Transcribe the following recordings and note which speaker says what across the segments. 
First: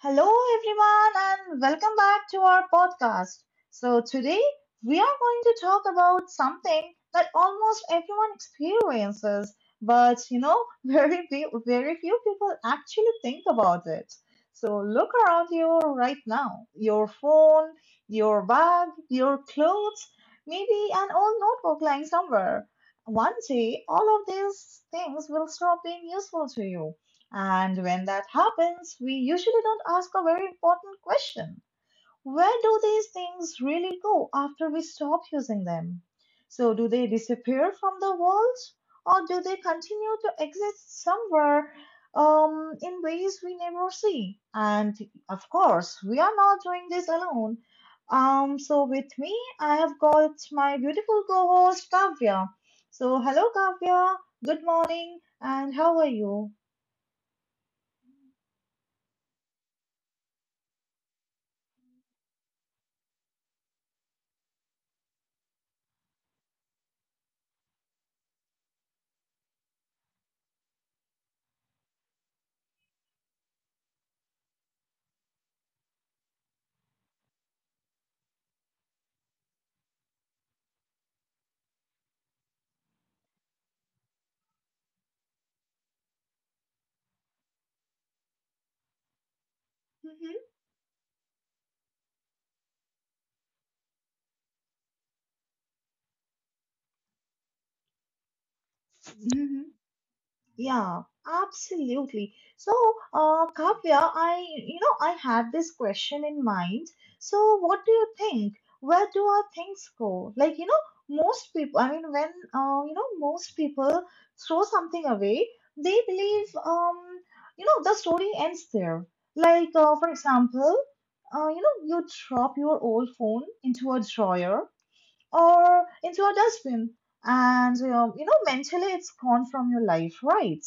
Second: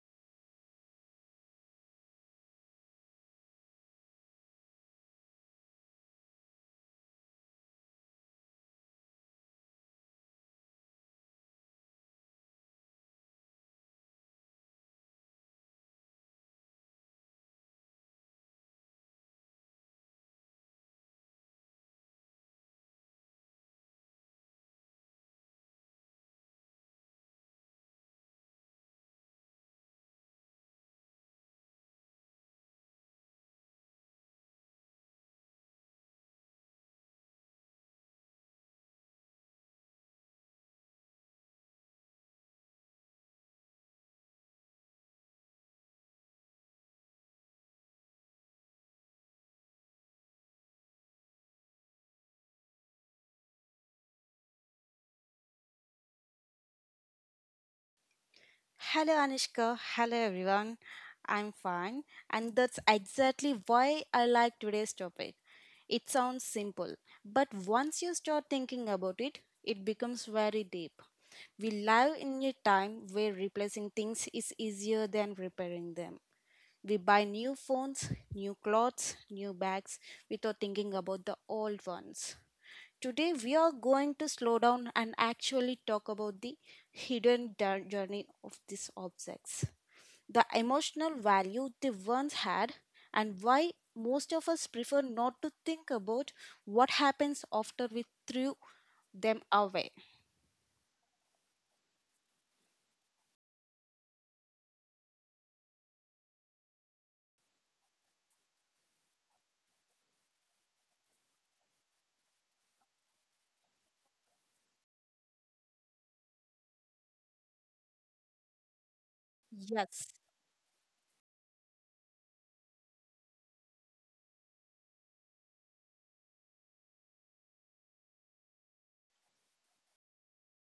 Speaker 1: Hello, everyone, and welcome back to our podcast. So, today we are going to talk about something that almost everyone experiences, but you know, very few people actually think about it. So, look around you right now, your phone, your bag, your clothes, maybe an old notebook lying somewhere. One day, all of these things will stop being useful to you, and when that happens, we usually don't ask a very important question. Where do these things really go after we stop using them? So, do they disappear from the world or do they continue to exist somewhere, in ways we never see? And of course, we are not doing this alone. So, with me, I have got my beautiful co host, Kavya. So, hello, Kavya. Good morning, and how are you?
Speaker 2: Hello, Anushka. Hello, everyone. I'm fine, and that's exactly why I like today's topic. It sounds simple, but once you start thinking about it, it becomes very deep. We live in a time where replacing things is easier than repairing them. We buy new phones, new clothes, new bags without thinking about the old ones. Today, we are going to slow down and actually talk about the journey of these objects, the emotional value they once had, and why most of us prefer not to think about what happens after we threw them
Speaker 1: Mhm.
Speaker 2: away.
Speaker 1: Yeah, absolutely. So, Kavya, I had this question in mind. So, what do you think? Where do our things go? Like, you know, most people, I mean, when most people throw something away, they believe, the story ends there. Like,
Speaker 2: Yes.
Speaker 1: for example, you drop your old phone into a drawer or into a dustbin, and you know, mentally it's gone from your life, right?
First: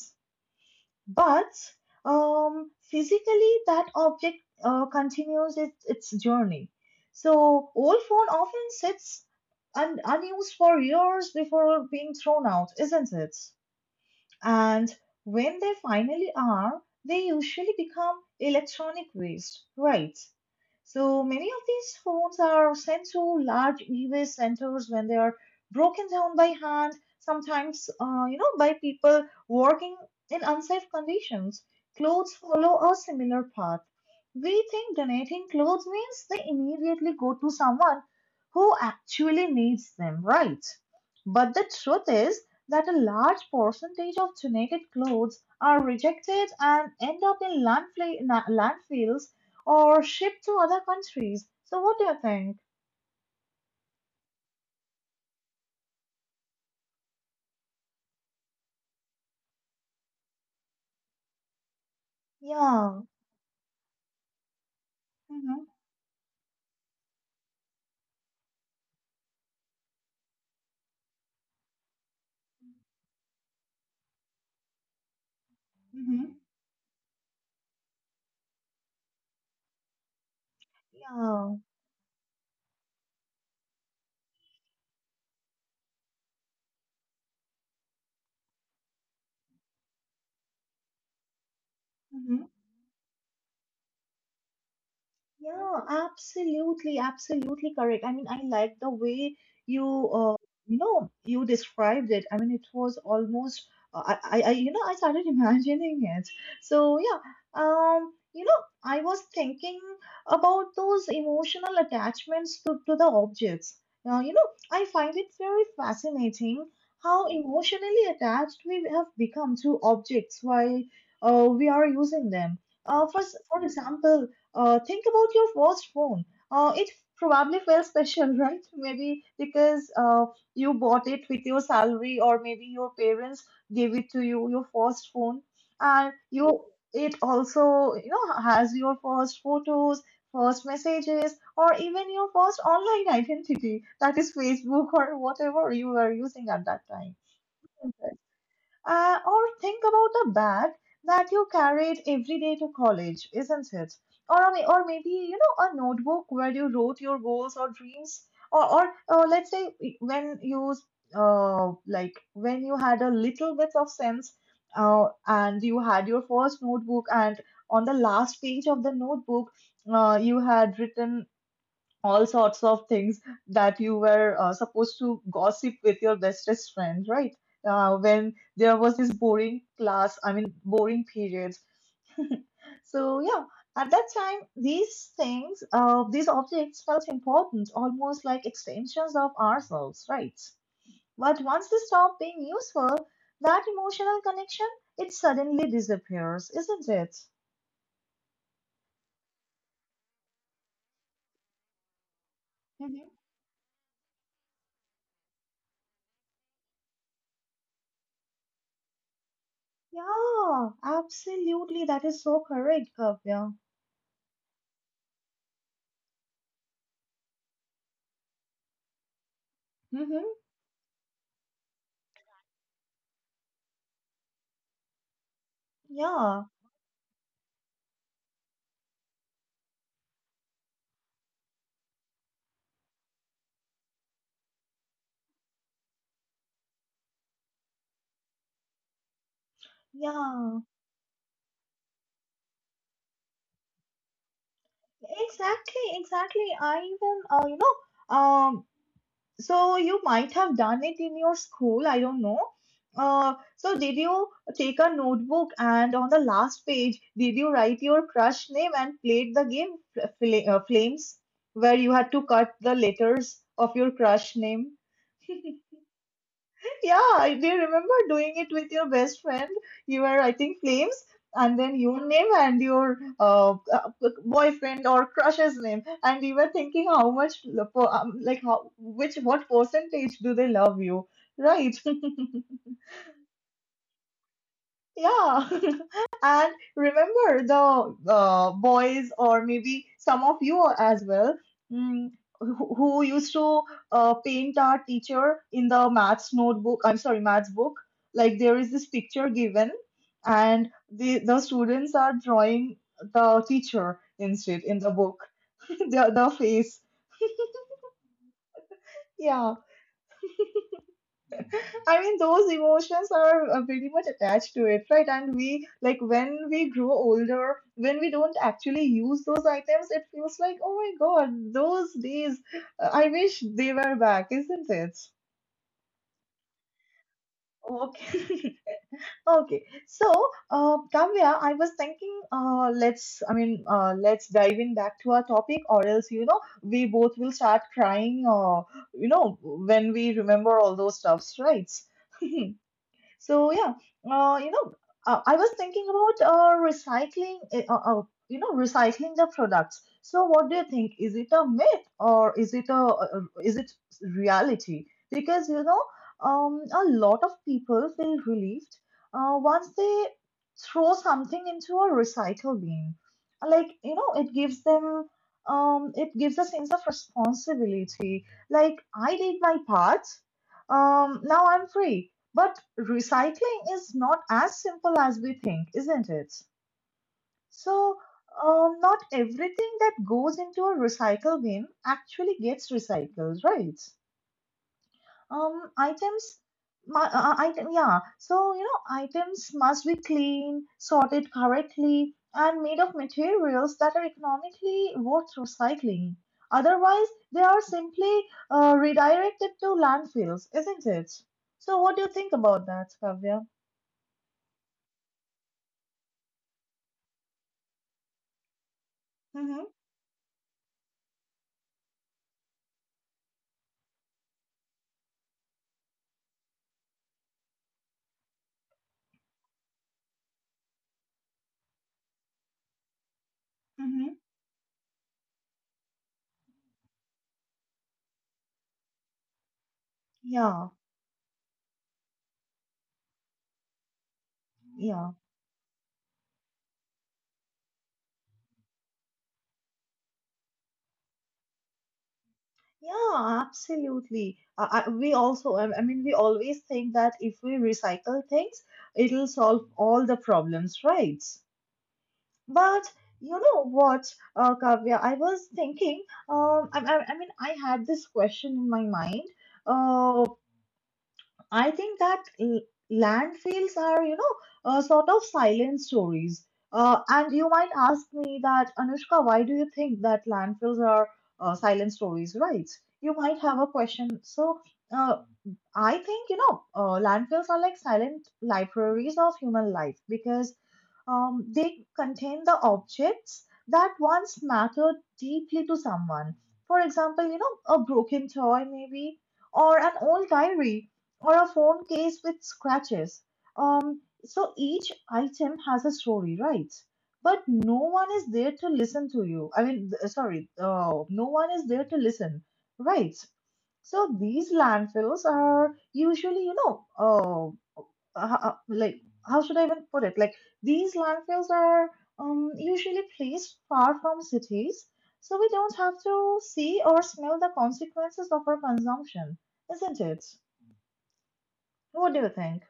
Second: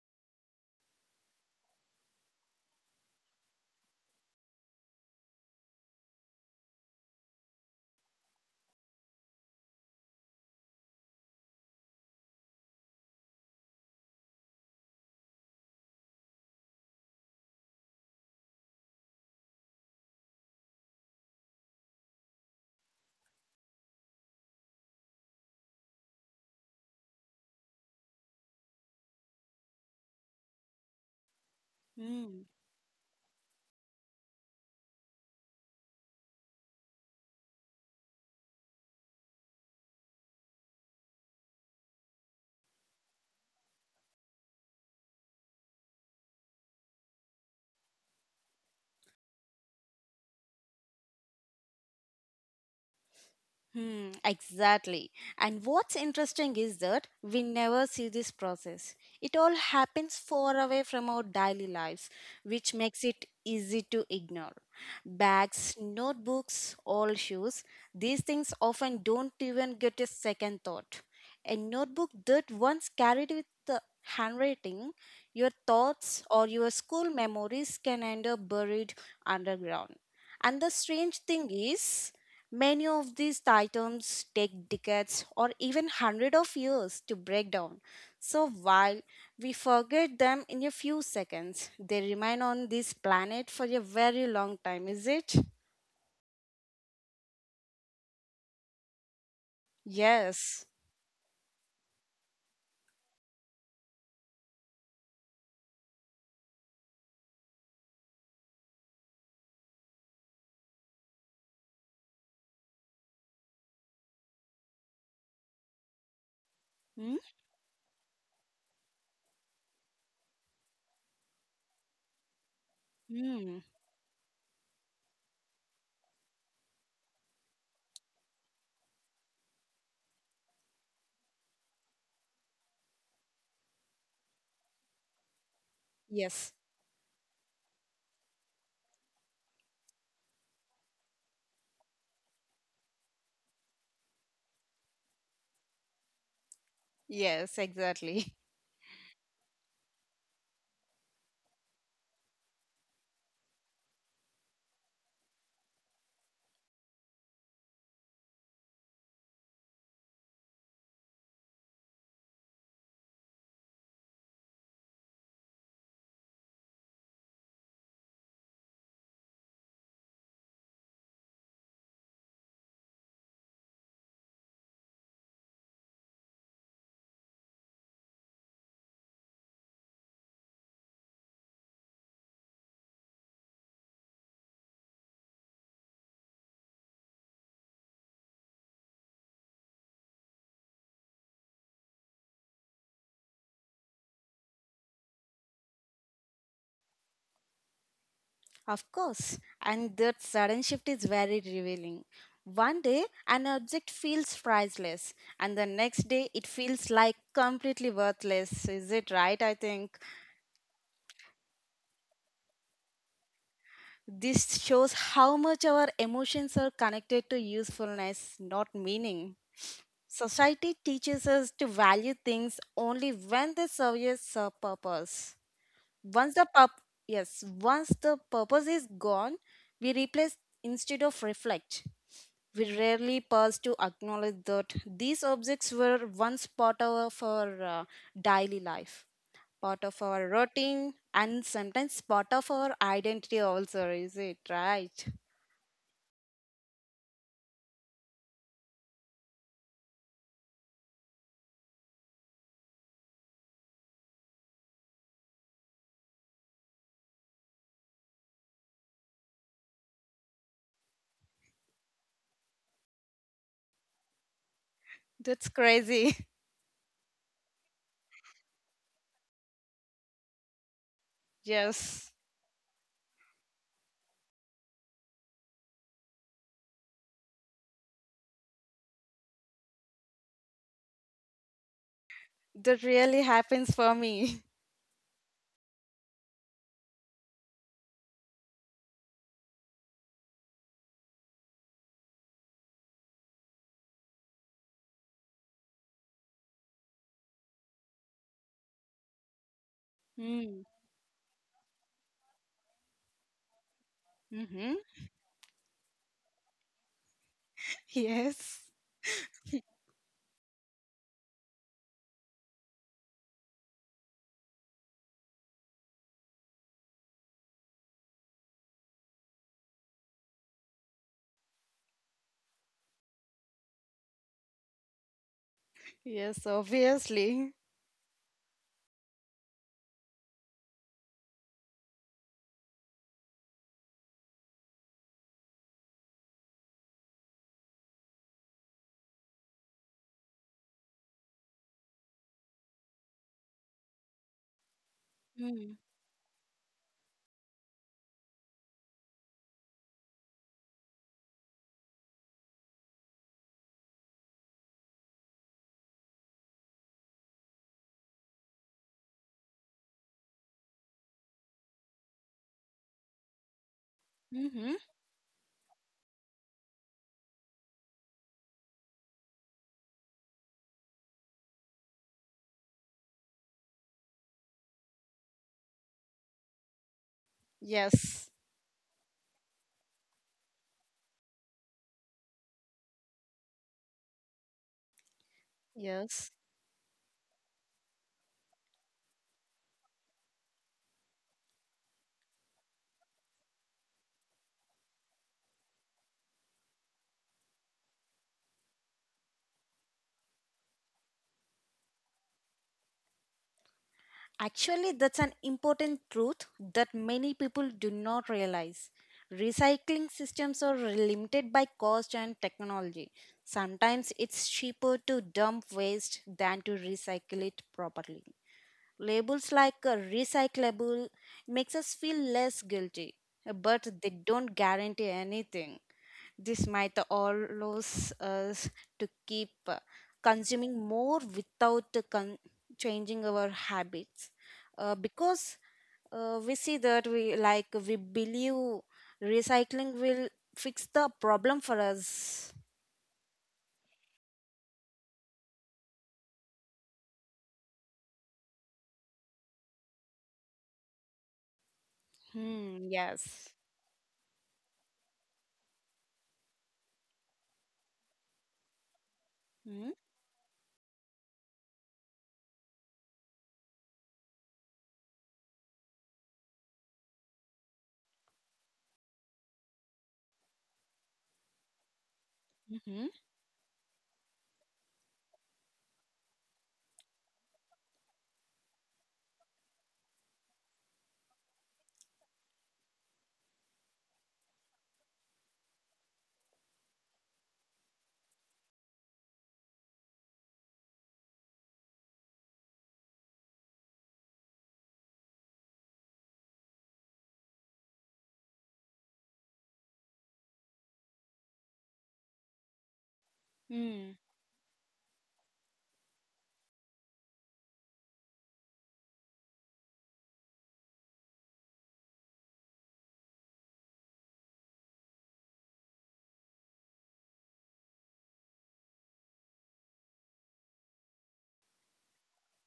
Speaker 1: But physically that object continues its journey. So old phone often sits unused for years before being thrown out, isn't it? And when they finally are, they usually become electronic waste, right? So many of these phones are sent to large e-waste centers, when they are broken down by hand, sometimes, by people working in unsafe conditions. Clothes
Speaker 2: Hmm.
Speaker 1: follow a similar path. We think donating clothes means they immediately go to someone who actually needs them, right? But the truth is that a large percentage of donated clothes are rejected and end up in landfills or shipped to other countries. So what do you think?
Speaker 2: Hmm, exactly. And what's interesting is that we never see this process. It all happens far away from our daily lives, which
Speaker 1: Yeah.
Speaker 2: makes it easy to ignore.
Speaker 1: Mm-hmm.
Speaker 2: Bags, notebooks, old shoes, these things often don't even get a second thought. A notebook that once carried with the handwriting, your thoughts
Speaker 1: Mm-hmm.
Speaker 2: or your school memories can end up buried underground. And the strange
Speaker 1: Yeah.
Speaker 2: thing is, many of these items take decades or even hundreds of years to break down. So while we forget them in a few seconds, they
Speaker 1: Mm-hmm.
Speaker 2: remain on this planet for a very long time, is it?
Speaker 1: Yeah, absolutely, absolutely correct. I mean, I like the way you, uh,
Speaker 2: Yes.
Speaker 1: you described it. I mean, it was almost, I started imagining it. So, I was thinking about those emotional attachments to the objects. Now, you know, I find it very fascinating
Speaker 2: Hmm?
Speaker 1: how emotionally attached we have become to objects while we are using them. Uh, for, s-
Speaker 2: Hmm.
Speaker 1: for example, think about your first phone. It probably felt special, right? Maybe because you bought it with your salary, or maybe your parents gave it to you, your first phone. And
Speaker 2: Yes.
Speaker 1: you, it also, you know, has your first photos, first messages, or even your first online identity, that is Facebook or whatever you were using at that time.
Speaker 2: Yes, exactly.
Speaker 1: Or think about the bag that you carried every day to college, isn't it? Or maybe, you know, a notebook where you wrote your goals or dreams. Or let's say when like, when you had a little bit of sense and you had your first notebook, and on the last page of the notebook, you had written all sorts of things that you were supposed to gossip with your bestest friend, right? When there was this boring class, I mean, boring periods. So, yeah, at that time, these things, these objects felt important, almost like extensions of ourselves, right? But once they stop being useful, that emotional connection, it suddenly disappears, isn't it?
Speaker 2: Of course. And that sudden shift is very revealing. One
Speaker 1: Hmm.
Speaker 2: day, an object feels priceless, and the next day, it feels like completely worthless. Is it right? I think.
Speaker 1: Yeah, absolutely. That is so correct, Kavya.
Speaker 2: This shows how much our emotions are connected to usefulness, not meaning.
Speaker 1: Mhm.
Speaker 2: Society teaches us to value things only when they serve us a purpose. Once
Speaker 1: Yeah,
Speaker 2: the purp- yes, once the purpose is gone, we replace instead of reflect. We rarely pause to acknowledge that these objects were once part of our daily life, part of our
Speaker 1: yeah,
Speaker 2: routine, and sometimes part of our identity, also, is it right?
Speaker 1: exactly, exactly. I even, know, um, so you might have done it in your school, I don't know. So, did you take a notebook and on the last page, did you write your crush name and played the game Flames, where you had to cut the letters of your crush name?
Speaker 2: That's crazy.
Speaker 1: Yeah, I do remember doing it with your best friend. You were writing flames and then your
Speaker 2: Yes,
Speaker 1: name and your boyfriend or crush's name, and you were thinking how much, like how which what percentage do they love you, right?
Speaker 2: that really happens for me.
Speaker 1: Yeah, and remember the boys, or maybe some of you as well, mm, who used to paint our teacher in the maths notebook. I'm sorry, maths book. Like there is this picture given,
Speaker 2: Mm.
Speaker 1: and the students are drawing the teacher instead
Speaker 2: Mm-hmm.
Speaker 1: in the book, the face.
Speaker 2: Yes,
Speaker 1: Yeah, I mean, those emotions are pretty much attached to it, right? And we, like, when we grow older, when we don't actually use those items, it feels like, oh my God, those days, I wish they were back, isn't it?
Speaker 2: yes, obviously.
Speaker 1: Okay. Okay. So, Kavya, I was thinking, let's dive in back to our topic, or else, you know, we both will start crying, you know, when we remember all those stuffs, right? So yeah, uh, you know, I was
Speaker 2: Mm.
Speaker 1: thinking about recycling the products. So what do you think? Is it a myth or is it a is it reality? Because you know, a lot of people feel relieved once they throw something into a recycle bin. Like you know, it gives
Speaker 2: Mm-hmm.
Speaker 1: them. It gives a sense of responsibility. Like I did my part, um, now I'm free, but recycling is not as simple as we think, isn't it? So,
Speaker 2: Yes,
Speaker 1: not everything that goes into a recycle bin actually gets recycled, right? Um,
Speaker 2: yes.
Speaker 1: items, my, uh, uh, item, yeah. So, you know, items must be clean, sorted correctly, and made of materials that are economically worth recycling. Otherwise, they are simply redirected to landfills, isn't it? So, what do you think about that, Kavya?
Speaker 2: Actually, that's an important truth that many people do not realize.
Speaker 1: Mm-hmm.
Speaker 2: Recycling systems are limited by cost and technology. Sometimes it's cheaper to dump waste than to recycle it properly. Labels like recyclable makes us feel less guilty, but
Speaker 1: Mm-hmm.
Speaker 2: they don't guarantee anything. This might allows us to keep
Speaker 1: Yeah,
Speaker 2: consuming more without changing our habits,
Speaker 1: yeah,
Speaker 2: because we see that we like we believe recycling will fix the problem for us.
Speaker 1: yeah, absolutely. We also, I mean, we always think that if we recycle things, it'll solve all the problems, right? But
Speaker 2: Hmm,
Speaker 1: you
Speaker 2: yes.
Speaker 1: know what, Kavya, I was thinking, I had this question in my mind.
Speaker 2: Hmm?
Speaker 1: Uh. I think that landfills are, you know, sort of silent stories. And you might ask me that, Anushka, why do you think that landfills are silent stories, right?
Speaker 2: Mm-hmm.
Speaker 1: You might have a question. So, uh, I think, you know, landfills are like silent libraries of human life, because they contain the objects that once mattered deeply to someone. For example, you know, a broken toy, maybe, or an old diary, or a phone case with scratches. So each item has a story, right? But no one is there to listen to you. I mean, sorry, no one is there to listen, right? So
Speaker 2: Mm.
Speaker 1: these landfills are usually, you know, like how should I even put it? Like these landfills are usually placed far from cities, so we don't have to see or smell the consequences of our consumption, isn't it? What do you think?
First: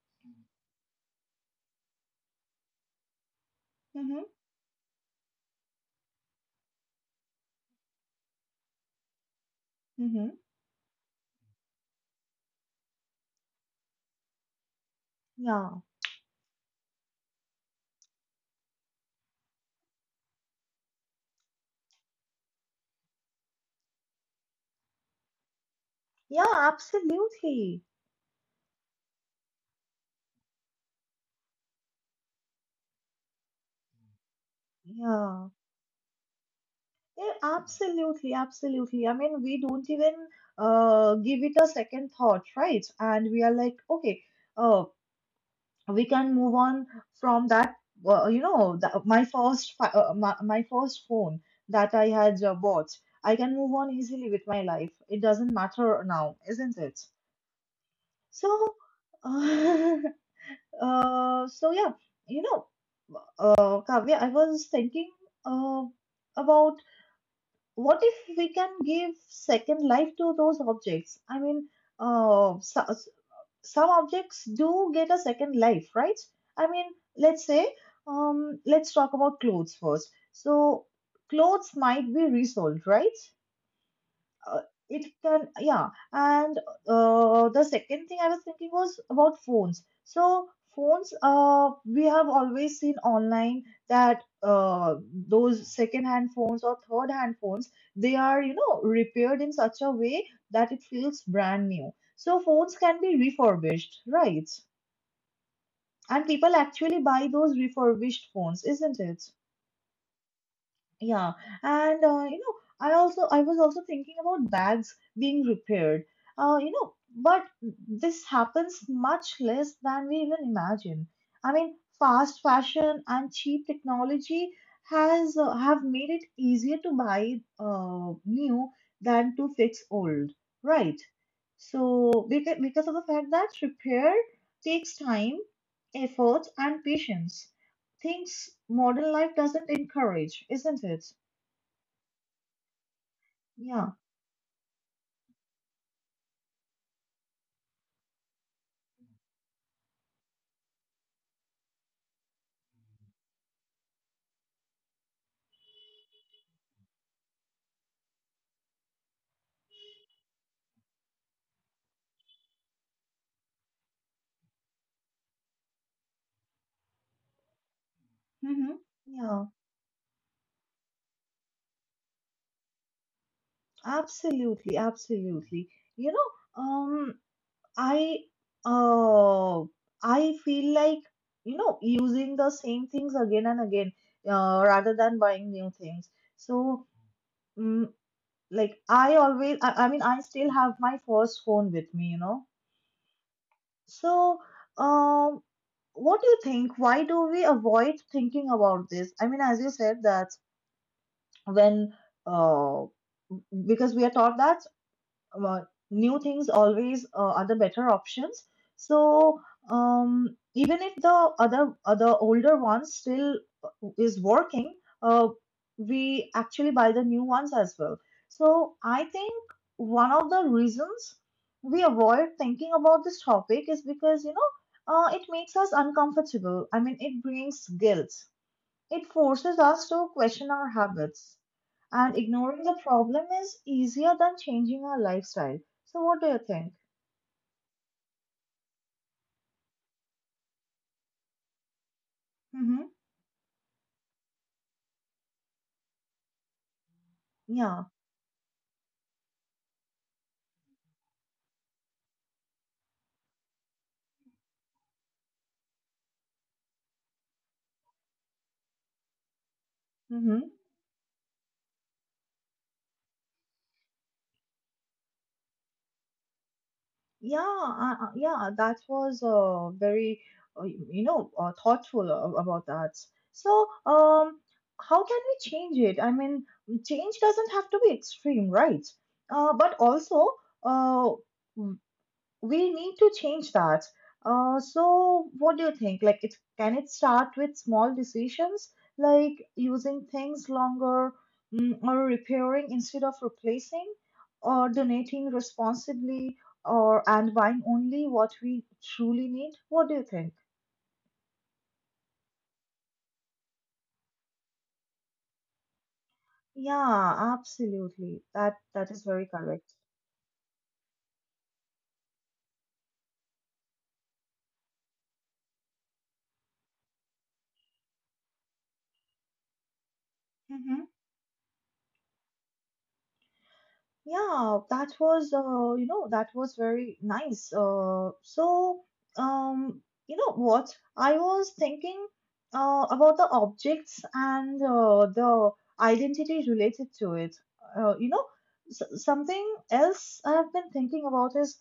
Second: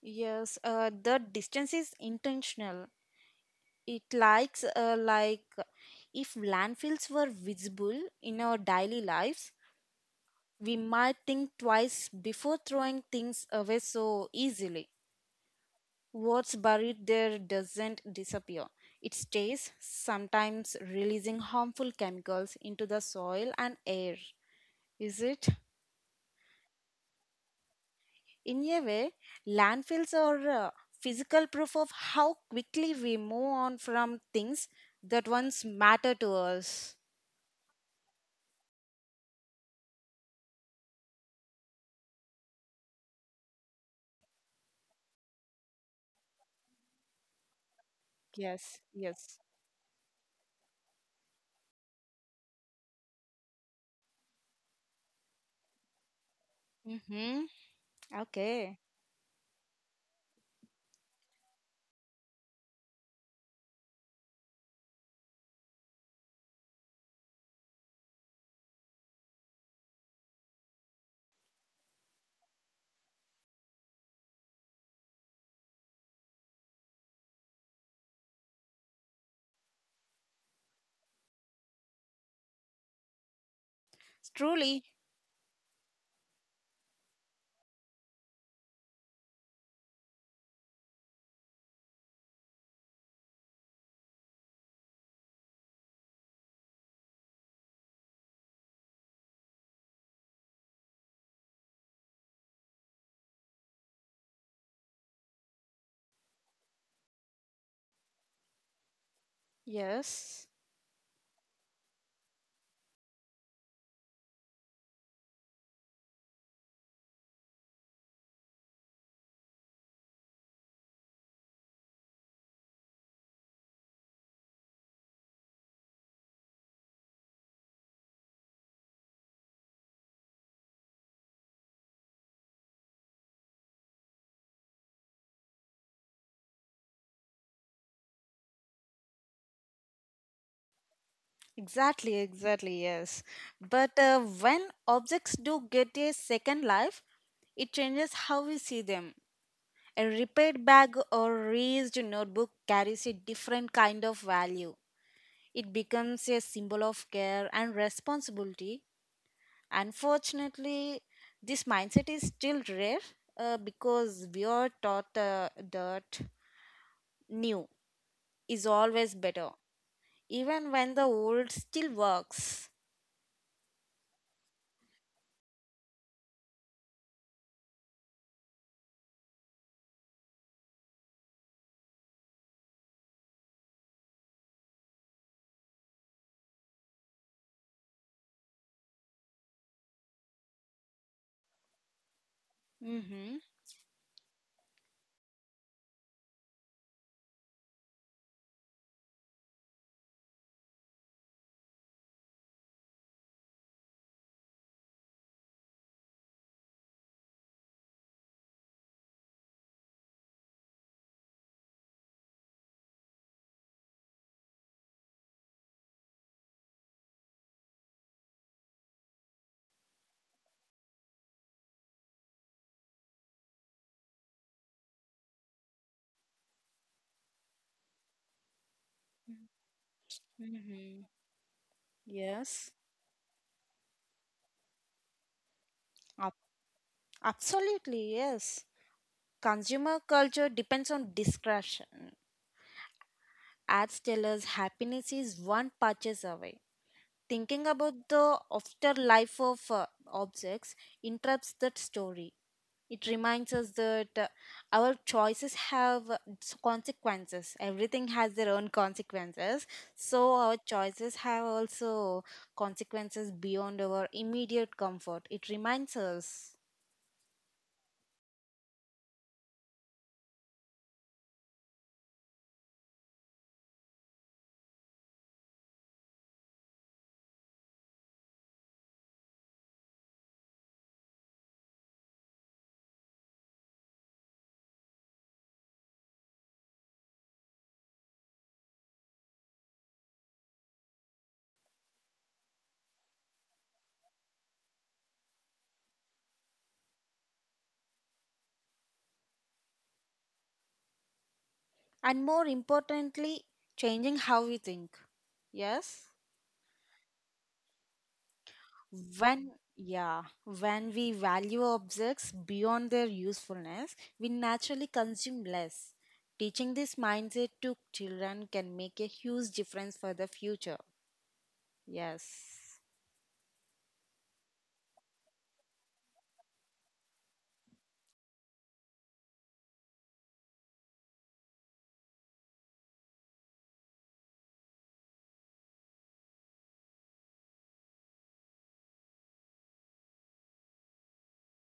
Speaker 2: Yes, the distance is intentional. It
Speaker 1: Mm-hmm.
Speaker 2: likes like if landfills were visible in our daily lives,
Speaker 1: Mm-hmm.
Speaker 2: we might think twice before throwing things away so easily.
Speaker 1: Yeah.
Speaker 2: What's buried there doesn't disappear. It stays, sometimes releasing harmful chemicals into the soil and air. Is it?
Speaker 1: Yeah. Absolutely.
Speaker 2: In a way, landfills are physical proof of how quickly we move on from things that
Speaker 1: Yeah.
Speaker 2: once matter to us.
Speaker 1: Yeah. Absolutely. Absolutely. I mean, we don't even give it a second thought, right? And we are like, okay. Uh, we can move on from that. Well, you
Speaker 2: Yes,
Speaker 1: know, the, my
Speaker 2: yes.
Speaker 1: first fi- my, my first phone that I had bought, I can move on easily with my life, it doesn't matter now, isn't it?
Speaker 2: Mm-hmm.
Speaker 1: So,
Speaker 2: Okay.
Speaker 1: uh, so yeah, you know, Kavya, I was thinking uh, about what if we can give second life to those objects. I mean, uh, so, some objects do get a second life, right? I mean, let's say, let's talk about clothes first. So, clothes might be resold, right? Uh,
Speaker 2: Truly,
Speaker 1: it can, yeah. And the second thing I was thinking was about phones. So, phones, we have always seen online that those second-hand phones or third-hand phones, they are, you know, repaired in such a way that it feels brand new. So, phones can be refurbished, right? And people actually buy those refurbished phones, isn't it?
Speaker 2: yes.
Speaker 1: Yeah, and you know, I was also thinking about bags being repaired. You know, but this happens much less than we even imagine. I mean, fast fashion and cheap technology has have made it easier to buy new than to fix old, right? So because of the fact that repair takes time, effort, and patience, things modern life doesn't encourage, isn't it?
Speaker 2: Exactly, exactly, yes.
Speaker 1: Yeah.
Speaker 2: But when objects do get a second life, it changes how we see them. A repaired bag or raised notebook carries a different kind of value. It becomes a symbol of care and responsibility. Unfortunately, this mindset is still rare because we are taught that new is
Speaker 1: Mm-hmm.
Speaker 2: always
Speaker 1: Yeah.
Speaker 2: better, even when the old still works.
Speaker 1: Absolutely. Absolutely. You know, I uh, I feel like, you know, using the same things again and again, rather than buying new things. So, mm, like I always, I mean, I still have my first phone with me. You know.
Speaker 2: Mm-hmm.
Speaker 1: So, um, what do you think? Why do we avoid thinking about this? I mean, as you said that when uh because we are taught that uh, new things always are the better options. So, even if the other older one still uh, is working, uh, we actually buy the new ones as well. So I think one of the reasons we avoid thinking about this topic is because it makes us uncomfortable. I mean, it brings guilt. It forces us to question our
Speaker 2: Mm-hmm.
Speaker 1: habits, and ignoring
Speaker 2: Yes,
Speaker 1: the problem is easier than changing our lifestyle. So, what do you
Speaker 2: ab-
Speaker 1: think?
Speaker 2: absolutely, yes. Consumer culture depends on discretion.
Speaker 1: Mm-hmm.
Speaker 2: Ads tell us happiness is one purchase away. Thinking
Speaker 1: Yeah.
Speaker 2: about the afterlife of objects interrupts that story. It reminds us that our choices have consequences. Everything has their own consequences. So,
Speaker 1: Mm-hmm.
Speaker 2: our choices have also consequences beyond our immediate comfort. It reminds us.
Speaker 1: Yeah. That was very, thoughtful about that. So, how can we change it? I mean, change doesn't have to be extreme, right? But also, uh, we need to change that. So what do you think? Like, it can it start with small decisions, like using things longer, or repairing instead of replacing, or donating responsibly, or and buying only what we truly need? What do you think?
Speaker 2: And more importantly, changing how we think. Yes?
Speaker 1: Yeah, absolutely. That is very
Speaker 2: When,
Speaker 1: correct.
Speaker 2: yeah, when we value objects beyond their usefulness, we naturally consume less. Teaching this mindset to children can make a huge difference for the future.
Speaker 1: Mm-hmm.
Speaker 2: Yes.
Speaker 1: Yeah, that was very nice. So um, you know what? I was thinking about the objects and the identity related to it. You know, s something else I've been thinking about is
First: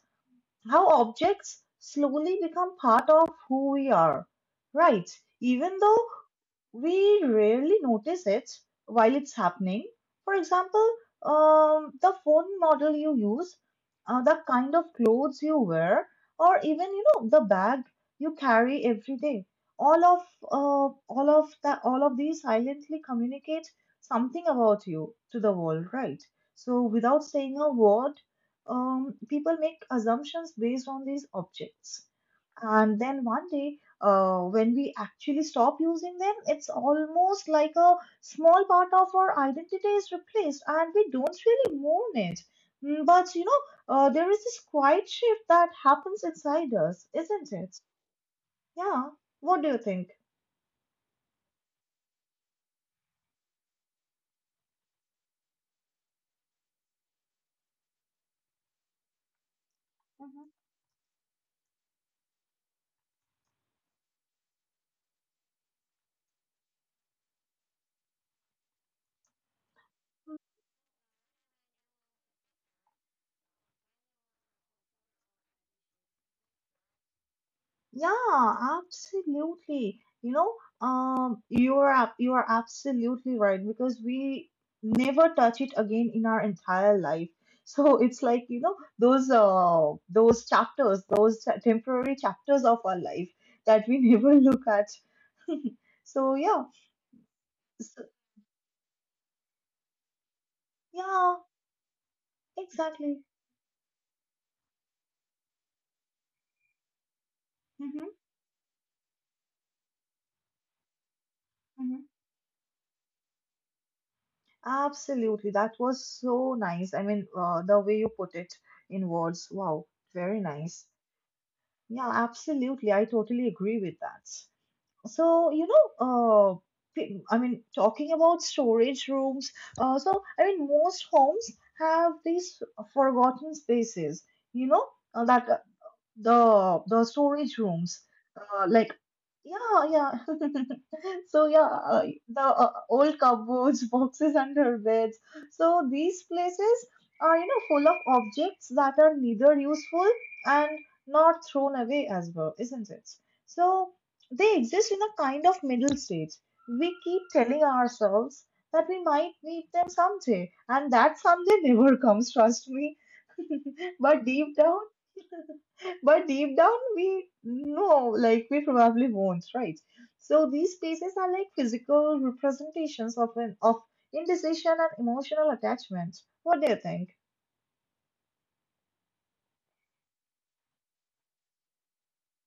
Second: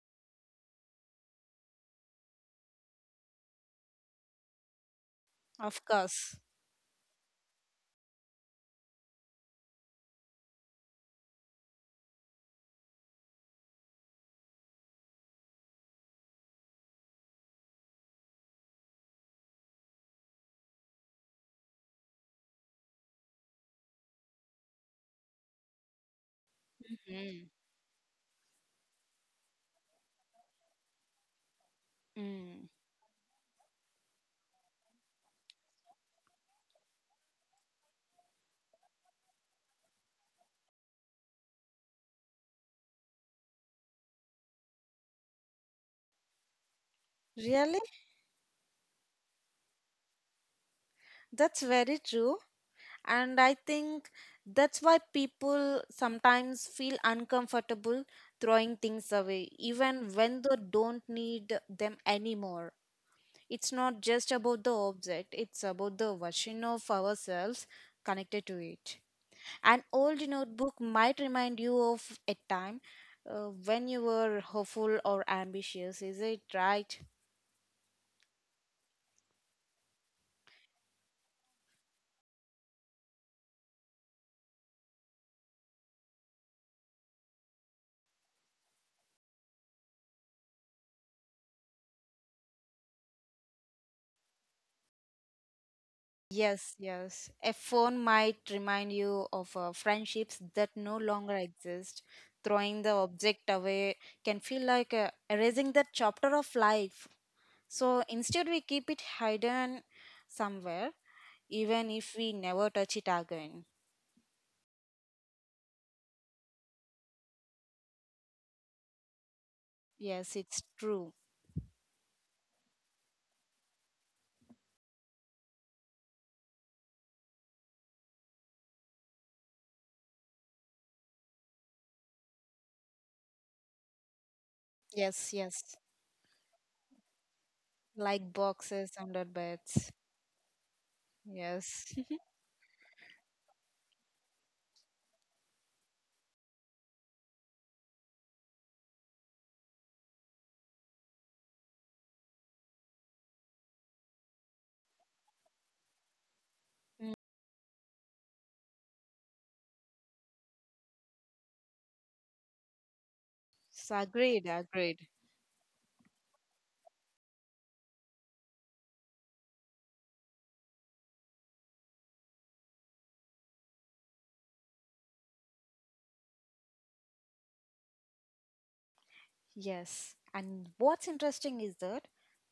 Speaker 1: how objects slowly become part of who we are, right? Even
Speaker 2: Of
Speaker 1: though
Speaker 2: course.
Speaker 1: we rarely notice it while it's happening. For example, the phone model you use, the kind of clothes you wear, or even the bag you carry every day. All of all of that all of these silently communicate something about you to the world, right? So without saying a word, people make assumptions based on these objects.
Speaker 2: Mm.
Speaker 1: And then one day, when we actually stop using them, it's almost like a small part of our identity is replaced and we don't really mourn it. But there is this quiet shift that happens inside us, isn't it?
Speaker 2: Really,
Speaker 1: Yeah. What do you think?
Speaker 2: that's very true. And I think that's why people sometimes feel uncomfortable throwing things away, even when they don't need them anymore. It's not just about the object, it's about the version of ourselves connected to it. An old notebook might remind you of a time when you were hopeful or ambitious, is it right?
Speaker 1: Yeah, absolutely. You are absolutely right, because we never touch it again in our entire life. So it's like, those chapters, those temporary chapters of our life that we never look at. So yeah,
Speaker 2: Yes, yes. A phone
Speaker 1: so,
Speaker 2: might remind you of friendships that no longer
Speaker 1: yeah,
Speaker 2: exist. Throwing the
Speaker 1: exactly.
Speaker 2: object away can feel like erasing that chapter of life. So
Speaker 1: hmm
Speaker 2: instead, we keep it hidden somewhere, even
Speaker 1: hmm
Speaker 2: if we never touch it again.
Speaker 1: Absolutely. That was so nice. I mean, the way you put it in words. Wow,
Speaker 2: Yes,
Speaker 1: very
Speaker 2: it's
Speaker 1: nice.
Speaker 2: true.
Speaker 1: Yeah, absolutely. I totally agree with that. So, I mean, talking about storage rooms, so I mean, most homes have these forgotten spaces, you know,
Speaker 2: Yes,
Speaker 1: that
Speaker 2: yes.
Speaker 1: the storage rooms,
Speaker 2: Like boxes
Speaker 1: like,
Speaker 2: under
Speaker 1: yeah,
Speaker 2: beds.
Speaker 1: yeah, so yeah
Speaker 2: Yes.
Speaker 1: uh, the old cupboards, boxes under beds. So these places are full of objects that are neither useful and not thrown away as well, isn't it? So they exist in a kind of middle stage. We keep telling ourselves that we might need them someday, and that someday never comes, trust me.
Speaker 2: So
Speaker 1: but
Speaker 2: agreed,
Speaker 1: deep down
Speaker 2: agreed.
Speaker 1: but deep down we know, like, we probably won't, right? So these spaces are like physical representations of indecision and emotional attachment. What do you think?
Speaker 2: Yes, and what's interesting is that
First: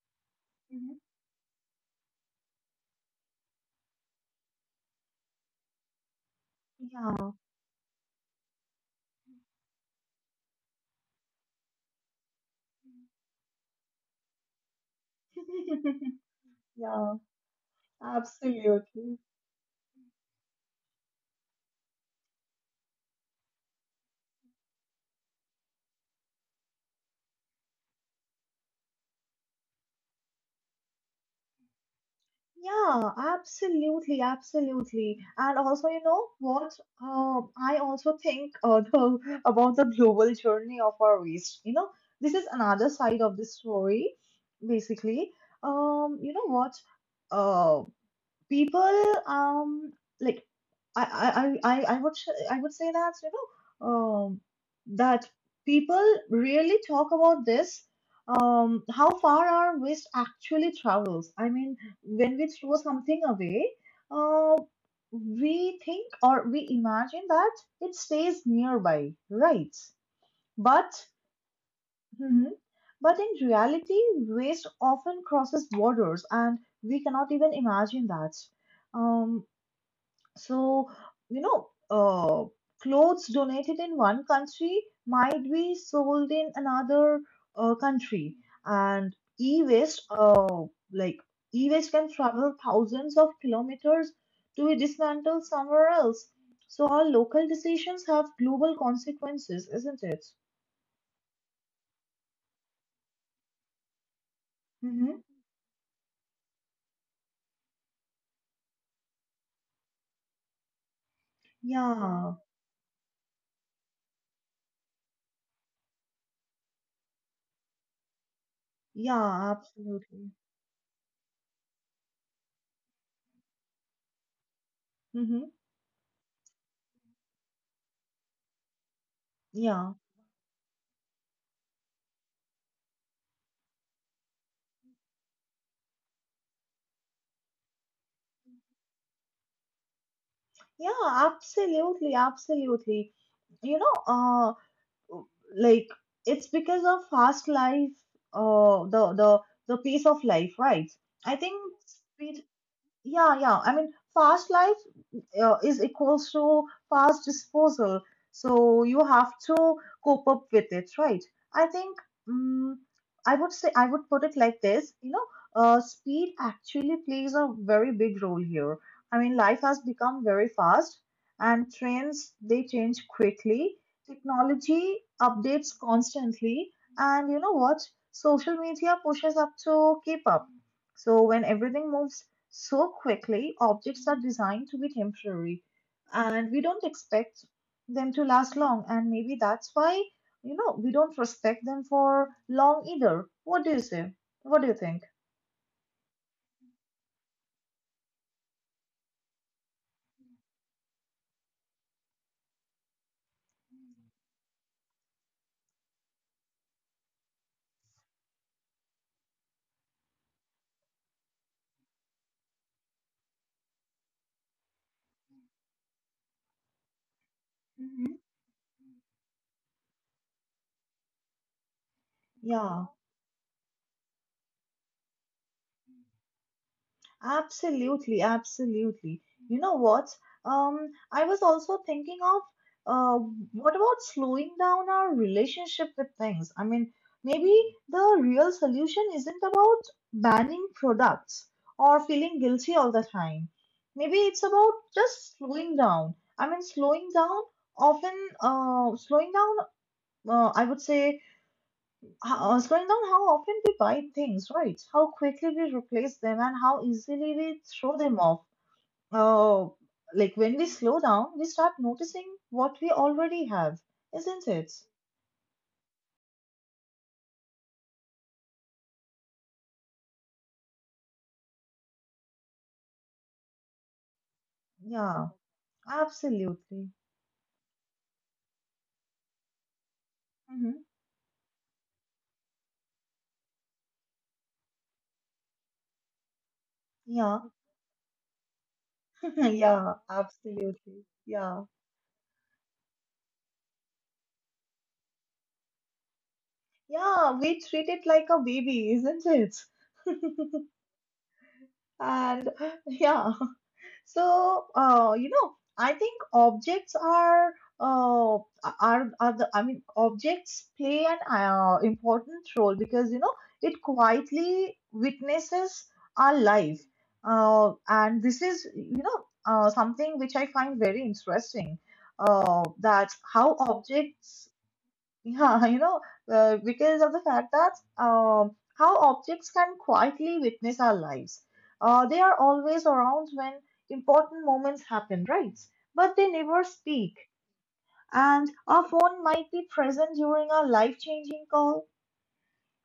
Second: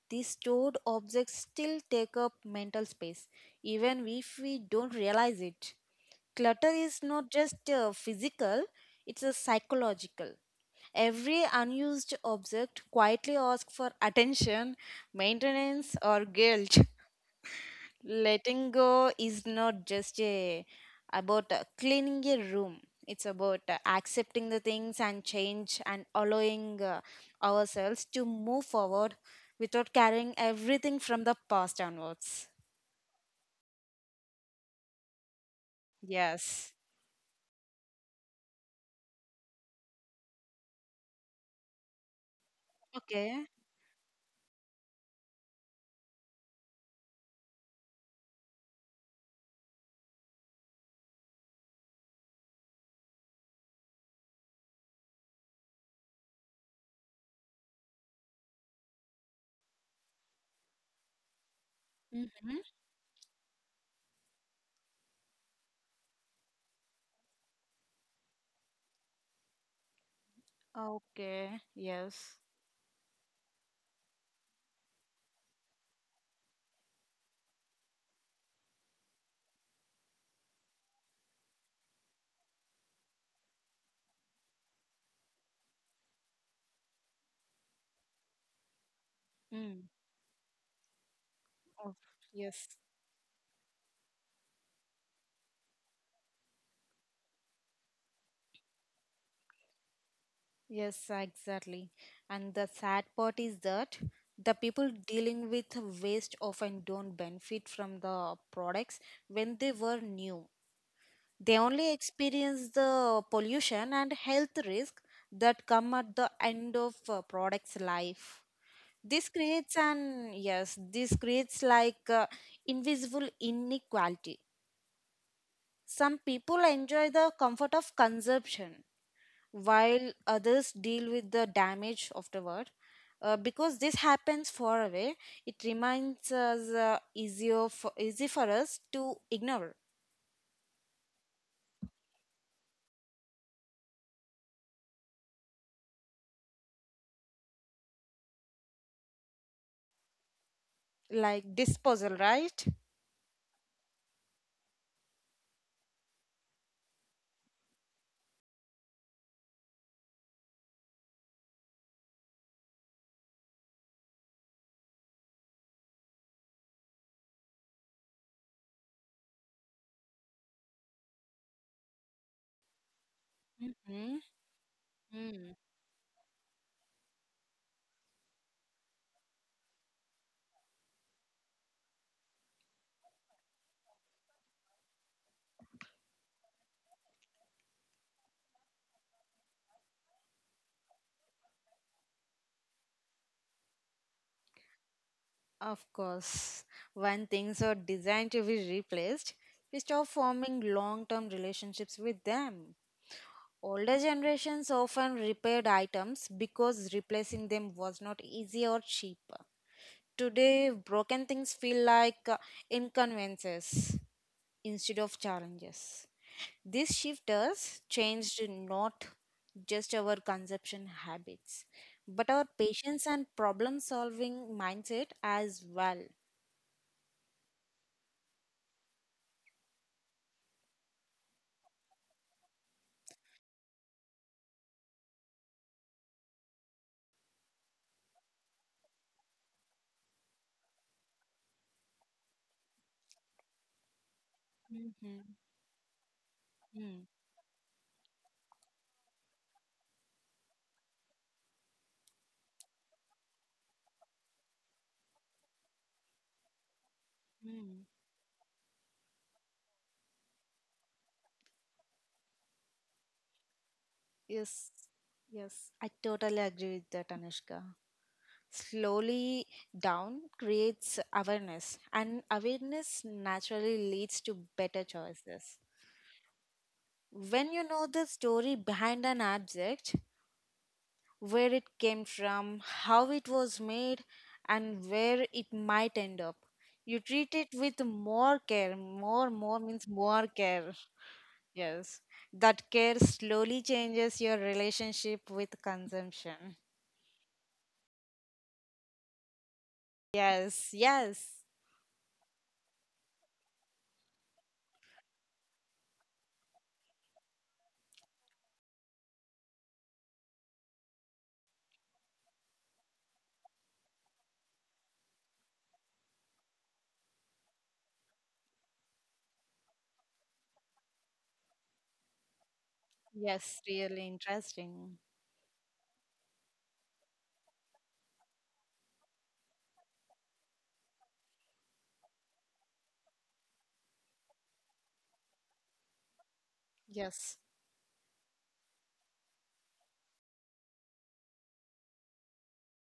Speaker 2: these stored
Speaker 1: Mhm.
Speaker 2: objects still take up mental space, even if we don't realize it. Clutter is not just physical, it's a psychological. Every unused object quietly asks for attention,
Speaker 1: Yeah,
Speaker 2: maintenance, or guilt.
Speaker 1: yeah,
Speaker 2: Letting go
Speaker 1: absolutely.
Speaker 2: is not just a, about cleaning a room, it's about accepting the things and change and allowing ourselves to move forward without carrying everything from the past onwards.
Speaker 1: Yeah, absolutely, absolutely. And also, you know what?
Speaker 2: Yes.
Speaker 1: I also think, about the global journey of our waste. This is another side of the
Speaker 2: Okay.
Speaker 1: story, basically. You know what? Uh, people like I would say that that people really talk about this, how far our waste actually travels. I mean, when we throw
Speaker 2: Mm-hmm.
Speaker 1: something away, uh, we think, or we imagine, that it stays nearby, right? But
Speaker 2: Okay. Yes.
Speaker 1: Mhm. But in reality, waste often crosses borders, and we cannot even imagine that. Um, so, you know, uh, clothes donated in one country might be sold in another country, and
Speaker 2: Mm.
Speaker 1: like e-waste
Speaker 2: Oh,
Speaker 1: can travel
Speaker 2: yes.
Speaker 1: thousands of kilometers to be dismantled somewhere else. So, our local decisions have global consequences, isn't it?
Speaker 2: Yes, exactly. And the sad part is that the people
Speaker 1: Mm-hmm.
Speaker 2: dealing with waste often don't benefit from the products when they were new. They only
Speaker 1: Yeah,
Speaker 2: experience the pollution and health risk that come at the end of a product's life. This
Speaker 1: yeah,
Speaker 2: creates
Speaker 1: absolutely.
Speaker 2: an yes, this creates like invisible inequality.
Speaker 1: Mm-hmm.
Speaker 2: Some people enjoy the comfort of consumption
Speaker 1: Yeah,
Speaker 2: while others deal with the damage afterward. Because this happens far away, it reminds us easy for us to ignore,
Speaker 1: yeah, absolutely, absolutely. You know, uh, like, it's because of fast life, uh the the the pace of life, right? I think
Speaker 2: like disposal,
Speaker 1: speed.
Speaker 2: right?
Speaker 1: Yeah, yeah. I mean, fast life is equals to fast disposal. So you have to cope up with it, right? I think, um, I would put it like this, speed actually plays a very big role here. I mean, life has become very fast, and trends, they change quickly.
Speaker 2: Mhm.
Speaker 1: Technology
Speaker 2: Mm.
Speaker 1: updates constantly, and you know what? Social media pushes up to keep up. So when everything moves so quickly, objects are designed to be temporary and we don't expect them to last long. And maybe that's why, we don't respect them for long either. What do you say? What do you think?
Speaker 2: Of course, when things are designed to be replaced, we stop forming long term relationships with them. Older generations often repaired items because replacing them was not easy or cheap. Today, broken things feel like inconveniences instead of challenges. This shift has
Speaker 1: Mhm.
Speaker 2: changed not just our consumption habits, but our
Speaker 1: Yeah.
Speaker 2: patience and problem solving mindset as well.
Speaker 1: Absolutely, absolutely. You know what? I was also thinking of, uh, what about slowing down our relationship with things? I mean, maybe the real solution isn't about banning products or feeling guilty all the time. Maybe it's about
Speaker 2: Hmm.
Speaker 1: just slowing down. I mean,
Speaker 2: Mm,
Speaker 1: slowing down often, slowing down, I would say, how slowing down how often we buy things, right? How quickly we replace them and how easily we
Speaker 2: mm.
Speaker 1: throw them off. Oh, like, when we slow down, we start noticing what we already have, isn't it?
Speaker 2: Yes, yes, I totally agree with that, Anushka. Slowly down creates awareness, and awareness naturally leads to better
Speaker 1: Yeah,
Speaker 2: choices.
Speaker 1: absolutely.
Speaker 2: When you know the story behind an object,
Speaker 1: Hmm.
Speaker 2: where it came from, how it was made, and where it might end up, you treat
Speaker 1: Yeah,
Speaker 2: it with more care. More, more means
Speaker 1: yeah,
Speaker 2: more care.
Speaker 1: absolutely. Yeah,
Speaker 2: Yes. That care slowly changes your relationship with consumption.
Speaker 1: yeah, we treat it like a baby, isn't it?
Speaker 2: Yes, yes,
Speaker 1: And yeah. So, I think objects uh, are the I mean, objects play an important role, because it quietly witnesses our life, and this is something which I find very interesting. That how
Speaker 2: yes, really
Speaker 1: objects
Speaker 2: interesting.
Speaker 1: Yeah, because of the fact that, um, how objects can quietly witness our lives. They are always around when important moments happen, right? But they never speak.
Speaker 2: Yes.
Speaker 1: And our phone might be present during a life-changing call.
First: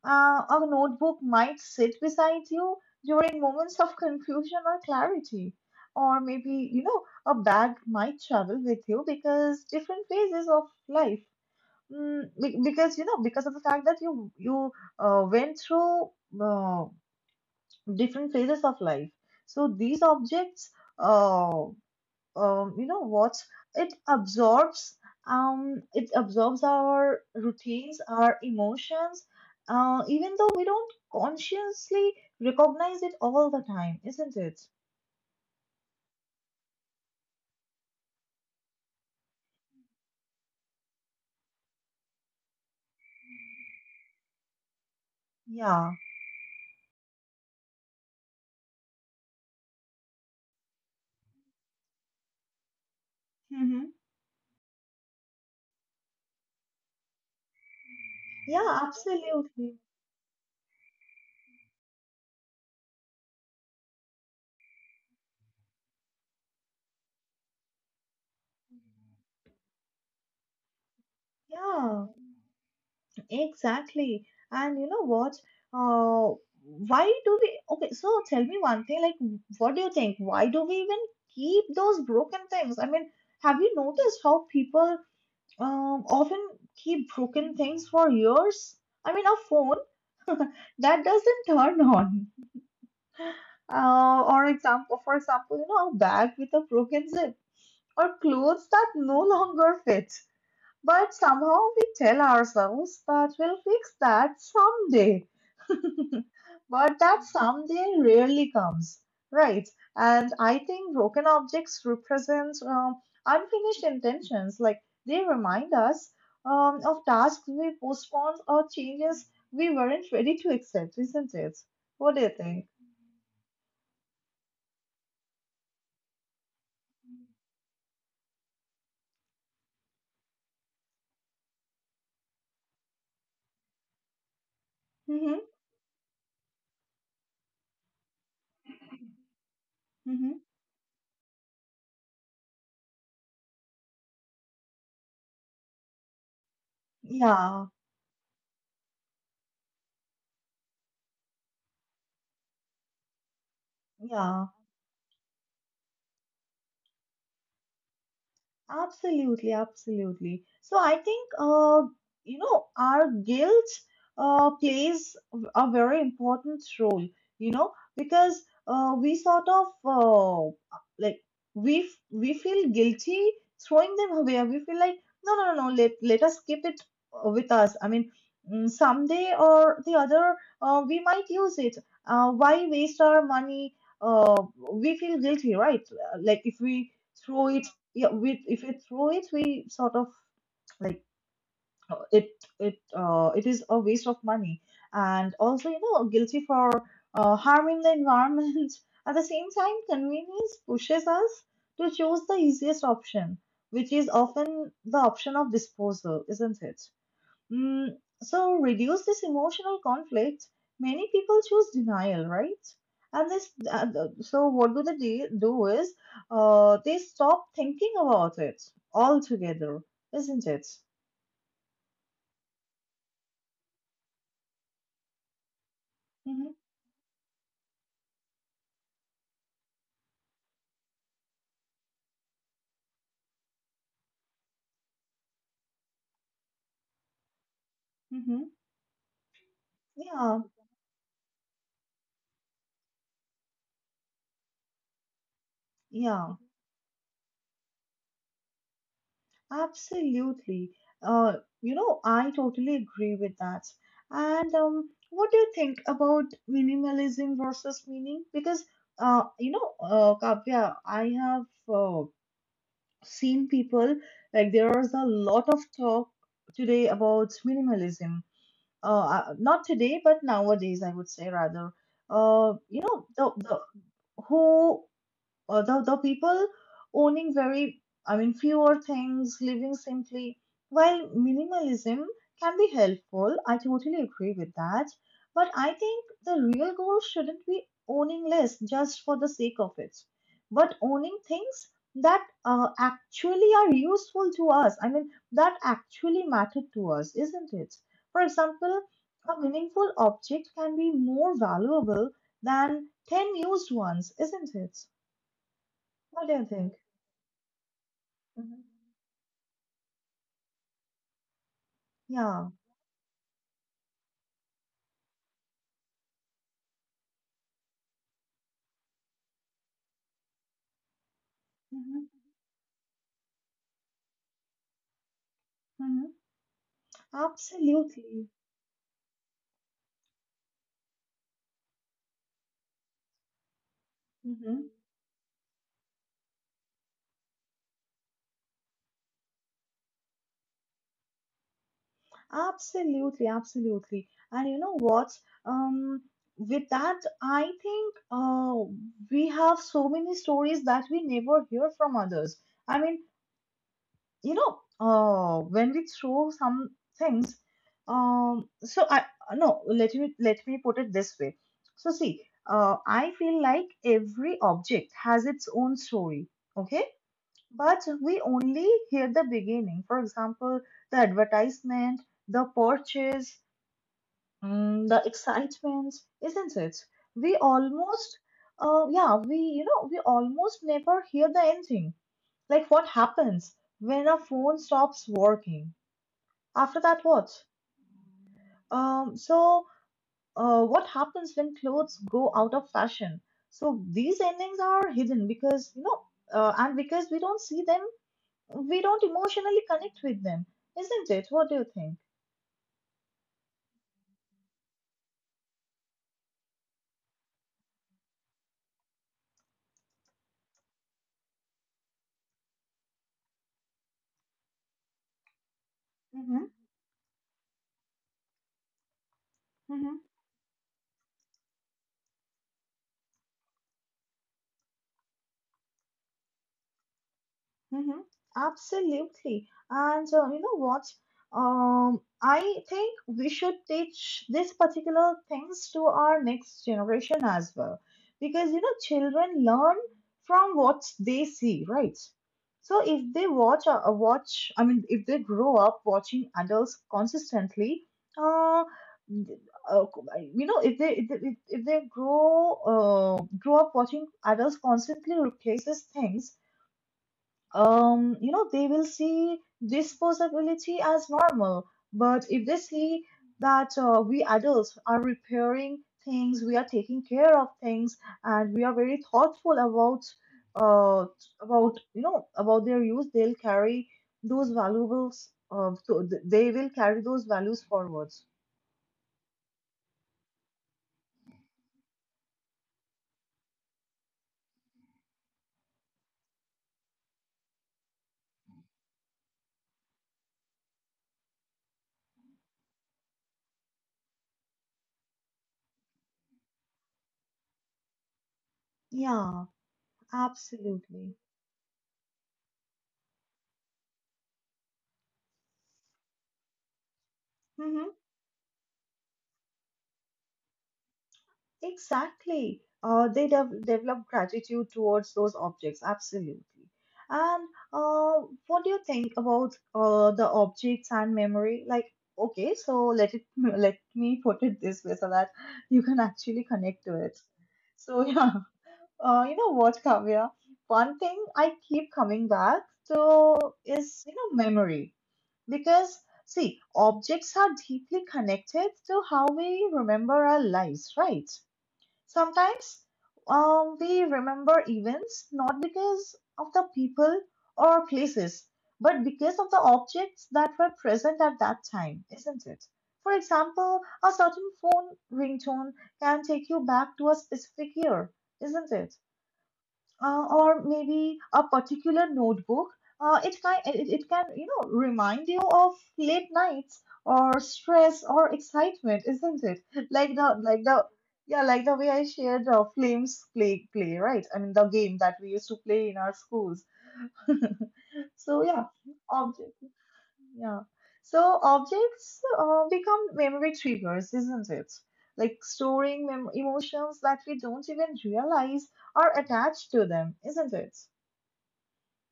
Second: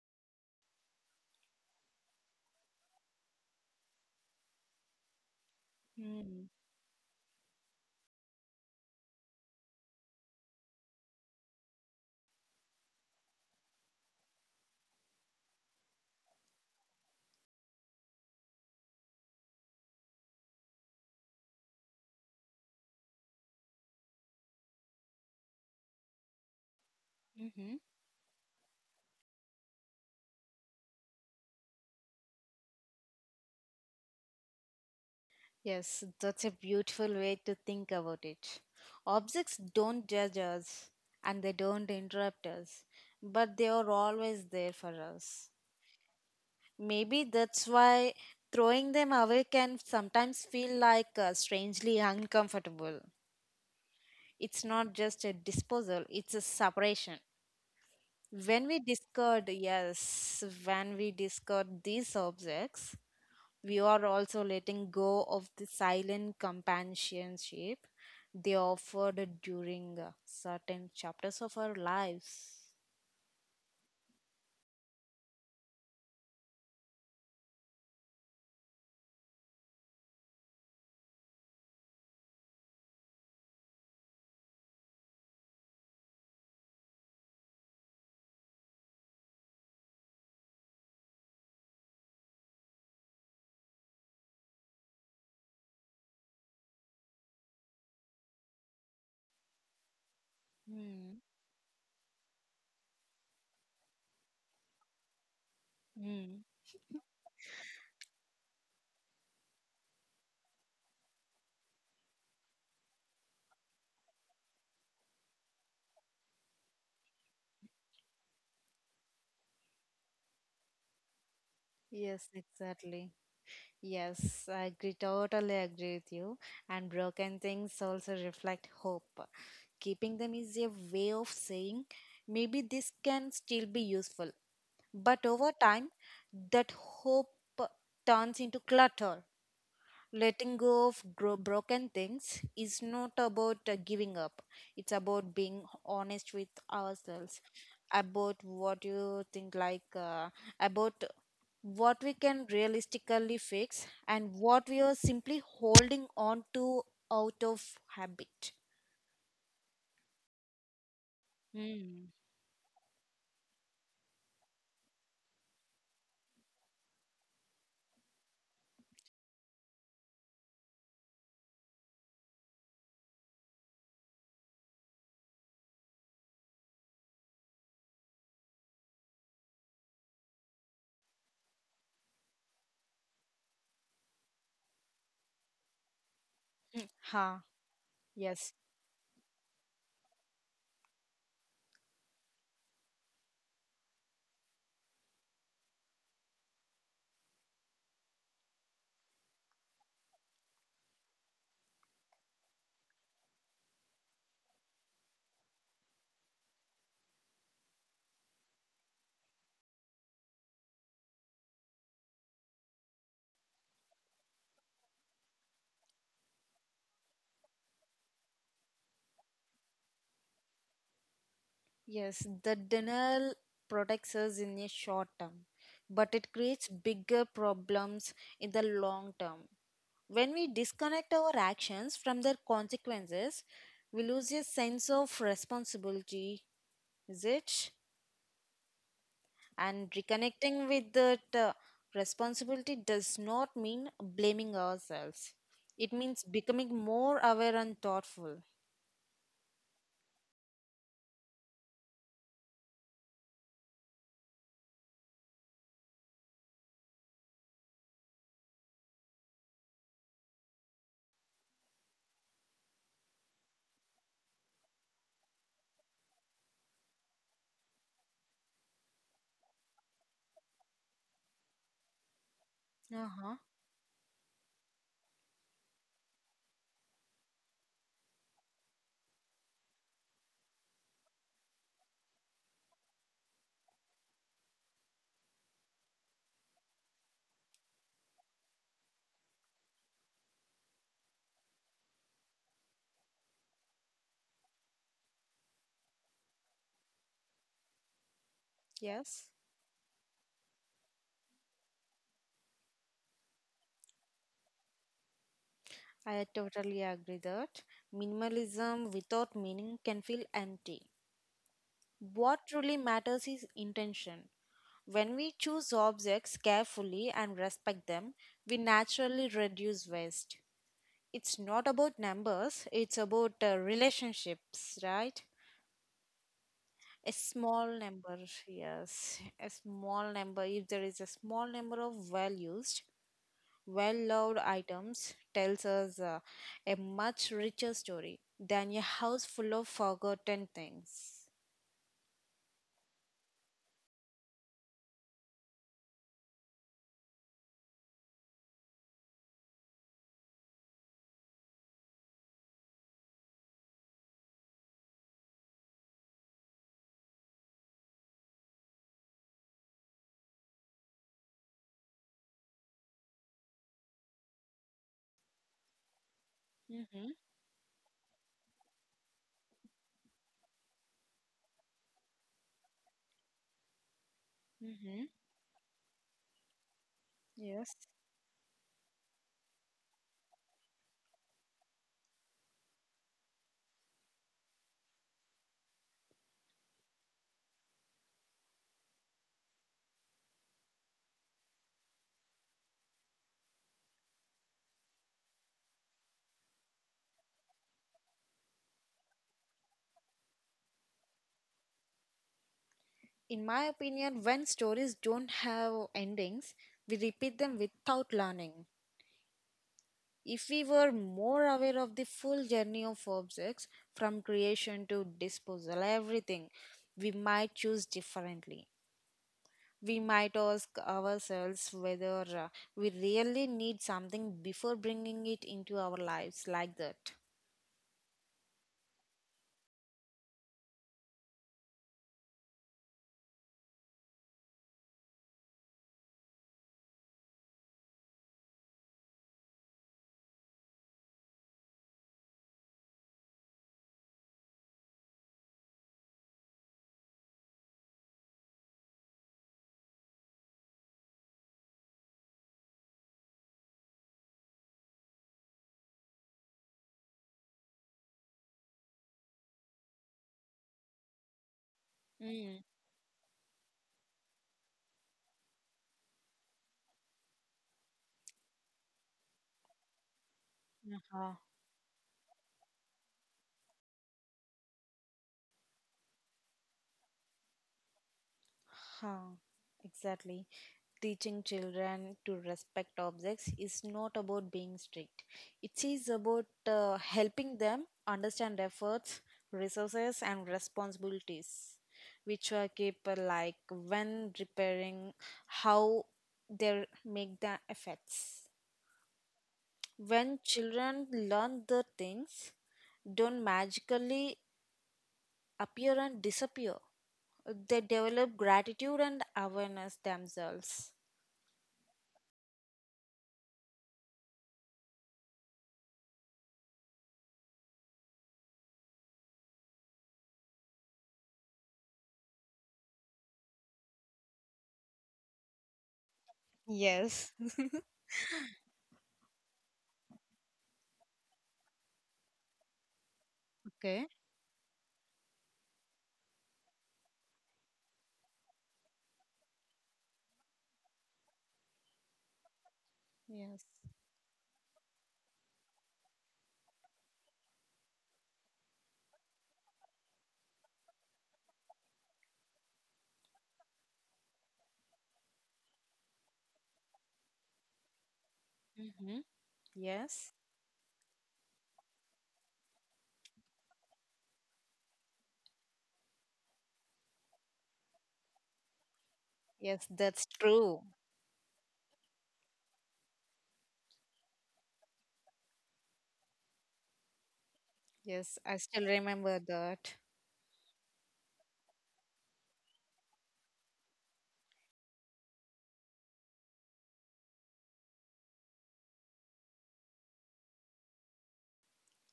Speaker 1: Our notebook might sit beside you during moments of confusion or clarity. Or
Speaker 2: Mm-hmm.
Speaker 1: maybe, a bag might travel with you because different phases of life. Because because of the fact that you went through uh, different phases of life. So these objects, uh, you know what it absorbs, it absorbs our routines, our emotions, even though we don't consciously recognize it all the time, isn't it?
Speaker 2: Yes, that's a beautiful way to think about it. Objects don't judge us and they don't interrupt us, but they are always there for us.
Speaker 1: Yeah.
Speaker 2: Maybe that's why throwing them away can sometimes feel like strangely uncomfortable.
Speaker 1: Hmm.
Speaker 2: It's not just a disposal, it's a separation. When we
Speaker 1: Yeah,
Speaker 2: discard,
Speaker 1: absolutely.
Speaker 2: yes, when we discard these objects, we are also letting go of the silent companionship they offered during certain chapters of our
Speaker 1: Yeah,
Speaker 2: lives.
Speaker 1: exactly. And you know what? Uh, why do we? Okay, so tell me one thing. Like, what do you think? Why do we even keep those broken things? I mean, have you noticed how people, often keep broken things for years? I mean, a phone that doesn't turn on. For example, a bag with a broken zip, or clothes that no longer fit. But
Speaker 2: Mm,
Speaker 1: somehow we tell ourselves that we'll fix that someday.
Speaker 2: mm.
Speaker 1: But that someday rarely comes, right? And I think broken objects represent, unfinished intentions. Like, they remind us, of tasks we postponed or changes we weren't ready to accept, isn't it? What do
Speaker 2: Yes,
Speaker 1: you think?
Speaker 2: exactly. Yes, I agree, totally agree with you. And broken things also reflect hope. Keeping them is a way of saying maybe this can still be useful. But
Speaker 1: Hmm.
Speaker 2: over time, that hope turns into clutter.
Speaker 1: Hmm.
Speaker 2: Letting go of gro- broken things is not about giving up, it's about being honest with ourselves
Speaker 1: Yeah,
Speaker 2: about what you think like about what we can realistically fix and
Speaker 1: yeah.
Speaker 2: what we are simply holding on to out of habit.
Speaker 1: Absolutely, absolutely. So I think,
Speaker 2: Mm.
Speaker 1: our guilt plays a very important role, because we sort of, like, we feel guilty throwing them away. We feel like, no, no, no, no. Let us keep it with us. I mean, someday or the other, we might use it. Why waste our money? Uh, we feel guilty, right? Like, if
Speaker 2: Mm.
Speaker 1: we
Speaker 2: Ha.
Speaker 1: throw it, yeah, we
Speaker 2: Yes.
Speaker 1: if we throw it we sort of like, uh, it it is a waste of money, and also, guilty for harming the environment. At the same time, convenience pushes us to choose the easiest option, which is often the option of disposal, isn't it? Mm, so reduce this emotional conflict. Many people choose denial, right? And this, uh, so what do they do is, they stop thinking about it altogether, isn't it?
Speaker 2: Yes, the denial protects us in the short term, but it
Speaker 1: Mm-hmm.
Speaker 2: creates bigger problems in the long term. When we disconnect our actions from their consequences, we lose a sense of responsibility, is it?
Speaker 1: Mm-hmm.
Speaker 2: And
Speaker 1: Yeah,
Speaker 2: reconnecting with that responsibility does not mean blaming ourselves. It means
Speaker 1: yeah,
Speaker 2: becoming more aware and thoughtful.
Speaker 1: absolutely. I totally agree with that. And what do you think about minimalism versus meaning? Because Kavya, I have uh, seen people, like, there's a lot of talk today about minimalism, not today but nowadays, I would say rather, uh you know
Speaker 2: Uh
Speaker 1: the
Speaker 2: huh.
Speaker 1: the who the people owning very — I mean, fewer things, living simply. While minimalism can be helpful, I totally agree with that. But I think the real goal shouldn't be owning less just for the sake of it, but owning things that actually are useful to us. I mean, that actually matter to us, isn't it? For example,
Speaker 2: Yes.
Speaker 1: a meaningful object can be more valuable than 10 used ones, isn't it?
Speaker 2: I
Speaker 1: What do you think?
Speaker 2: totally agree that
Speaker 1: Mhm.
Speaker 2: minimalism without meaning can feel empty. What
Speaker 1: Yeah.
Speaker 2: truly matters is intention. When we choose objects carefully and respect them, we naturally reduce waste. It's not about
Speaker 1: Mhm.
Speaker 2: numbers, it's about relationships, right?
Speaker 1: Mhm.
Speaker 2: A small number,
Speaker 1: Absolutely.
Speaker 2: yes. A small number, if there is a small number of values, well-loved
Speaker 1: Mhm.
Speaker 2: items tells us a much richer story than a house full of forgotten things.
Speaker 1: Absolutely. Absolutely. And you know what? Um, with that, I think we have so many stories that we never hear from others. I mean, you know, when we throw some things, so I no, let me put it this way. So see, I feel like every object has its own story. Okay.
Speaker 2: Mm-hmm.
Speaker 1: But we only hear the beginning. For example, the advertisement, the purchase,
Speaker 2: Mm-hmm.
Speaker 1: the excitement, isn't it? We
Speaker 2: Yes.
Speaker 1: almost, yeah, we, you know, we almost never hear the ending. Like what happens when a phone stops working? After that, what? Um, so, what happens when clothes go out of fashion? So these endings are hidden because, you know, and because we don't see them we don't emotionally connect with them, isn't it? What do you think?
Speaker 2: In my opinion, when stories don't have endings, we repeat them without learning. If we were more aware of the full journey of objects from creation to disposal,
Speaker 1: Mm-hmm.
Speaker 2: everything, we might choose differently. We
Speaker 1: Mm-hmm.
Speaker 2: might ask ourselves whether we really need something before bringing it into our lives like that.
Speaker 1: Mm-hmm. Absolutely. And you know what? I think we should teach these particular things to our next generation as well. Because you know, children learn from what they see, right? So if they watch a watch, I mean, if they grow up watching adults consistently, uh, th- uh, you know, if they if they, if they grow grow up watching adults constantly replaces things you know, they will see this possibility as normal. But if they
Speaker 2: Mm.
Speaker 1: see that we adults are repairing things, we are taking care of things, and we are very thoughtful uh,
Speaker 2: Huh,
Speaker 1: about you know about their use, they'll carry those valuables. So they will carry those values forwards.
Speaker 2: huh, exactly. Teaching children to respect objects is not about being strict. It is about helping them understand efforts, resources, and responsibilities, which are keep like when repairing how they make the effects.
Speaker 1: Yeah,
Speaker 2: When children
Speaker 1: absolutely.
Speaker 2: learn the things don't magically appear and disappear, they
Speaker 1: Mhm.
Speaker 2: develop gratitude and awareness themselves.
Speaker 1: Exactly. They develop gratitude towards those objects, absolutely. And what do you think about the objects and memory? Like, okay, so let it let me put it this way so that you can actually connect to it.
Speaker 2: Yes.
Speaker 1: So yeah, you know what, Kavya? One thing I keep coming back to is
Speaker 2: Okay.
Speaker 1: you know memory because see, objects are deeply connected to how we remember our lives, right? Sometimes
Speaker 2: Yes.
Speaker 1: we remember events not because of the people or places, but because of the objects that were present at that time, isn't it? For example, a certain phone ringtone can take you back to a specific year, isn't it?
Speaker 2: Hmm. Yes.
Speaker 1: Or maybe a particular notebook. It can you know remind you of late nights or stress or excitement, isn't it?
Speaker 2: Yes,
Speaker 1: Like
Speaker 2: that's
Speaker 1: the like
Speaker 2: true.
Speaker 1: the yeah like the way I shared flames play play right. I mean the game that we used to play in our schools.
Speaker 2: Yes,
Speaker 1: So
Speaker 2: I
Speaker 1: yeah,
Speaker 2: still remember
Speaker 1: object.
Speaker 2: that.
Speaker 1: Yeah. So objects become memory triggers, isn't it? Like storing emotions that we don't even realize are attached to them, isn't it?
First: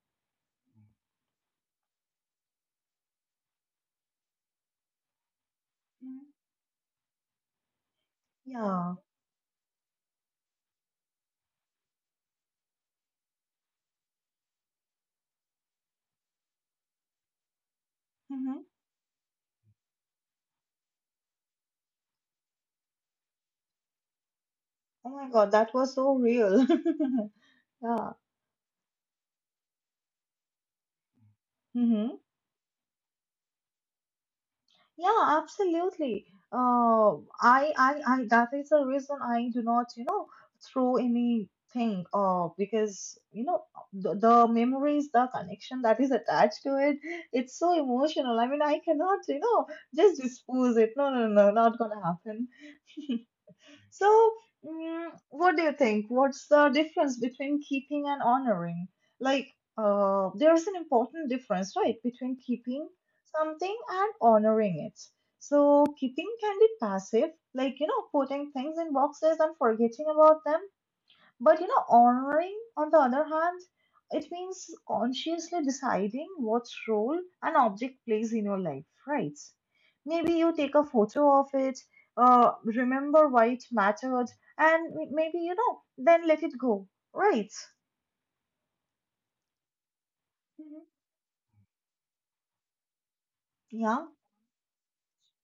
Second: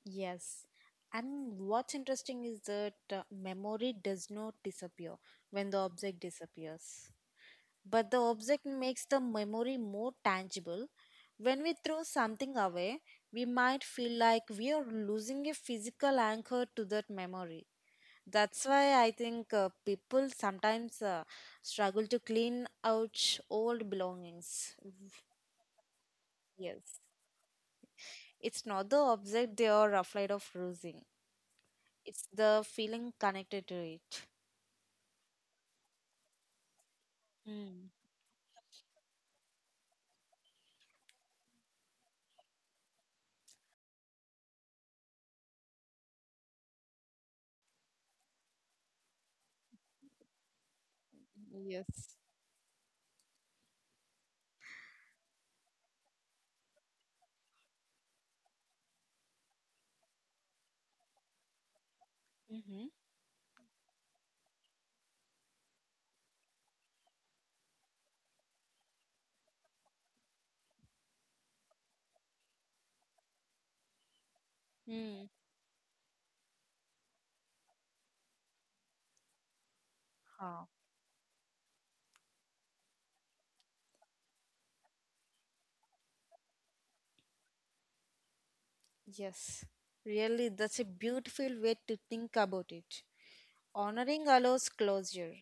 Speaker 2: Yes. And what's interesting is that memory does not disappear when the object
Speaker 1: Mhm.
Speaker 2: disappears. But the object
Speaker 1: Yeah.
Speaker 2: makes the memory more tangible. When we throw something away, we might feel like we are losing a physical anchor to that memory.
Speaker 1: Hmm.
Speaker 2: That's why I think people sometimes struggle to clean out old belongings.
Speaker 1: Oh my God, that was so real.
Speaker 2: Yes.
Speaker 1: Yeah.
Speaker 2: It's not the object they are afraid of losing,
Speaker 1: Hmm.
Speaker 2: it's the feeling connected to it.
Speaker 1: Yeah, absolutely. Uh,
Speaker 2: Mm.
Speaker 1: that is the reason I do not, you know, throw anything, because, you know, the memories, the connection that is attached to it, it's so emotional. I mean, I cannot, you know, just dispose it. No, no, no, not gonna
Speaker 2: Yes.
Speaker 1: happen. So, what do you think? What's the difference between keeping and honoring? Like, there's an important difference, right, between keeping
Speaker 2: Mm-hmm.
Speaker 1: something and honoring it. So, keeping can be passive, like, you know, putting things in boxes and forgetting about them, but you know, honoring, on the other hand, it means consciously deciding what role an object plays in your life, right? Maybe you
Speaker 2: Mm.
Speaker 1: take a photo of it, remember why it mattered, and maybe, you know, then let it go, right?
Speaker 2: Yes, really, that's
Speaker 1: Hmm.
Speaker 2: a beautiful way to think about it.
Speaker 1: Yeah,
Speaker 2: Honoring allows closure.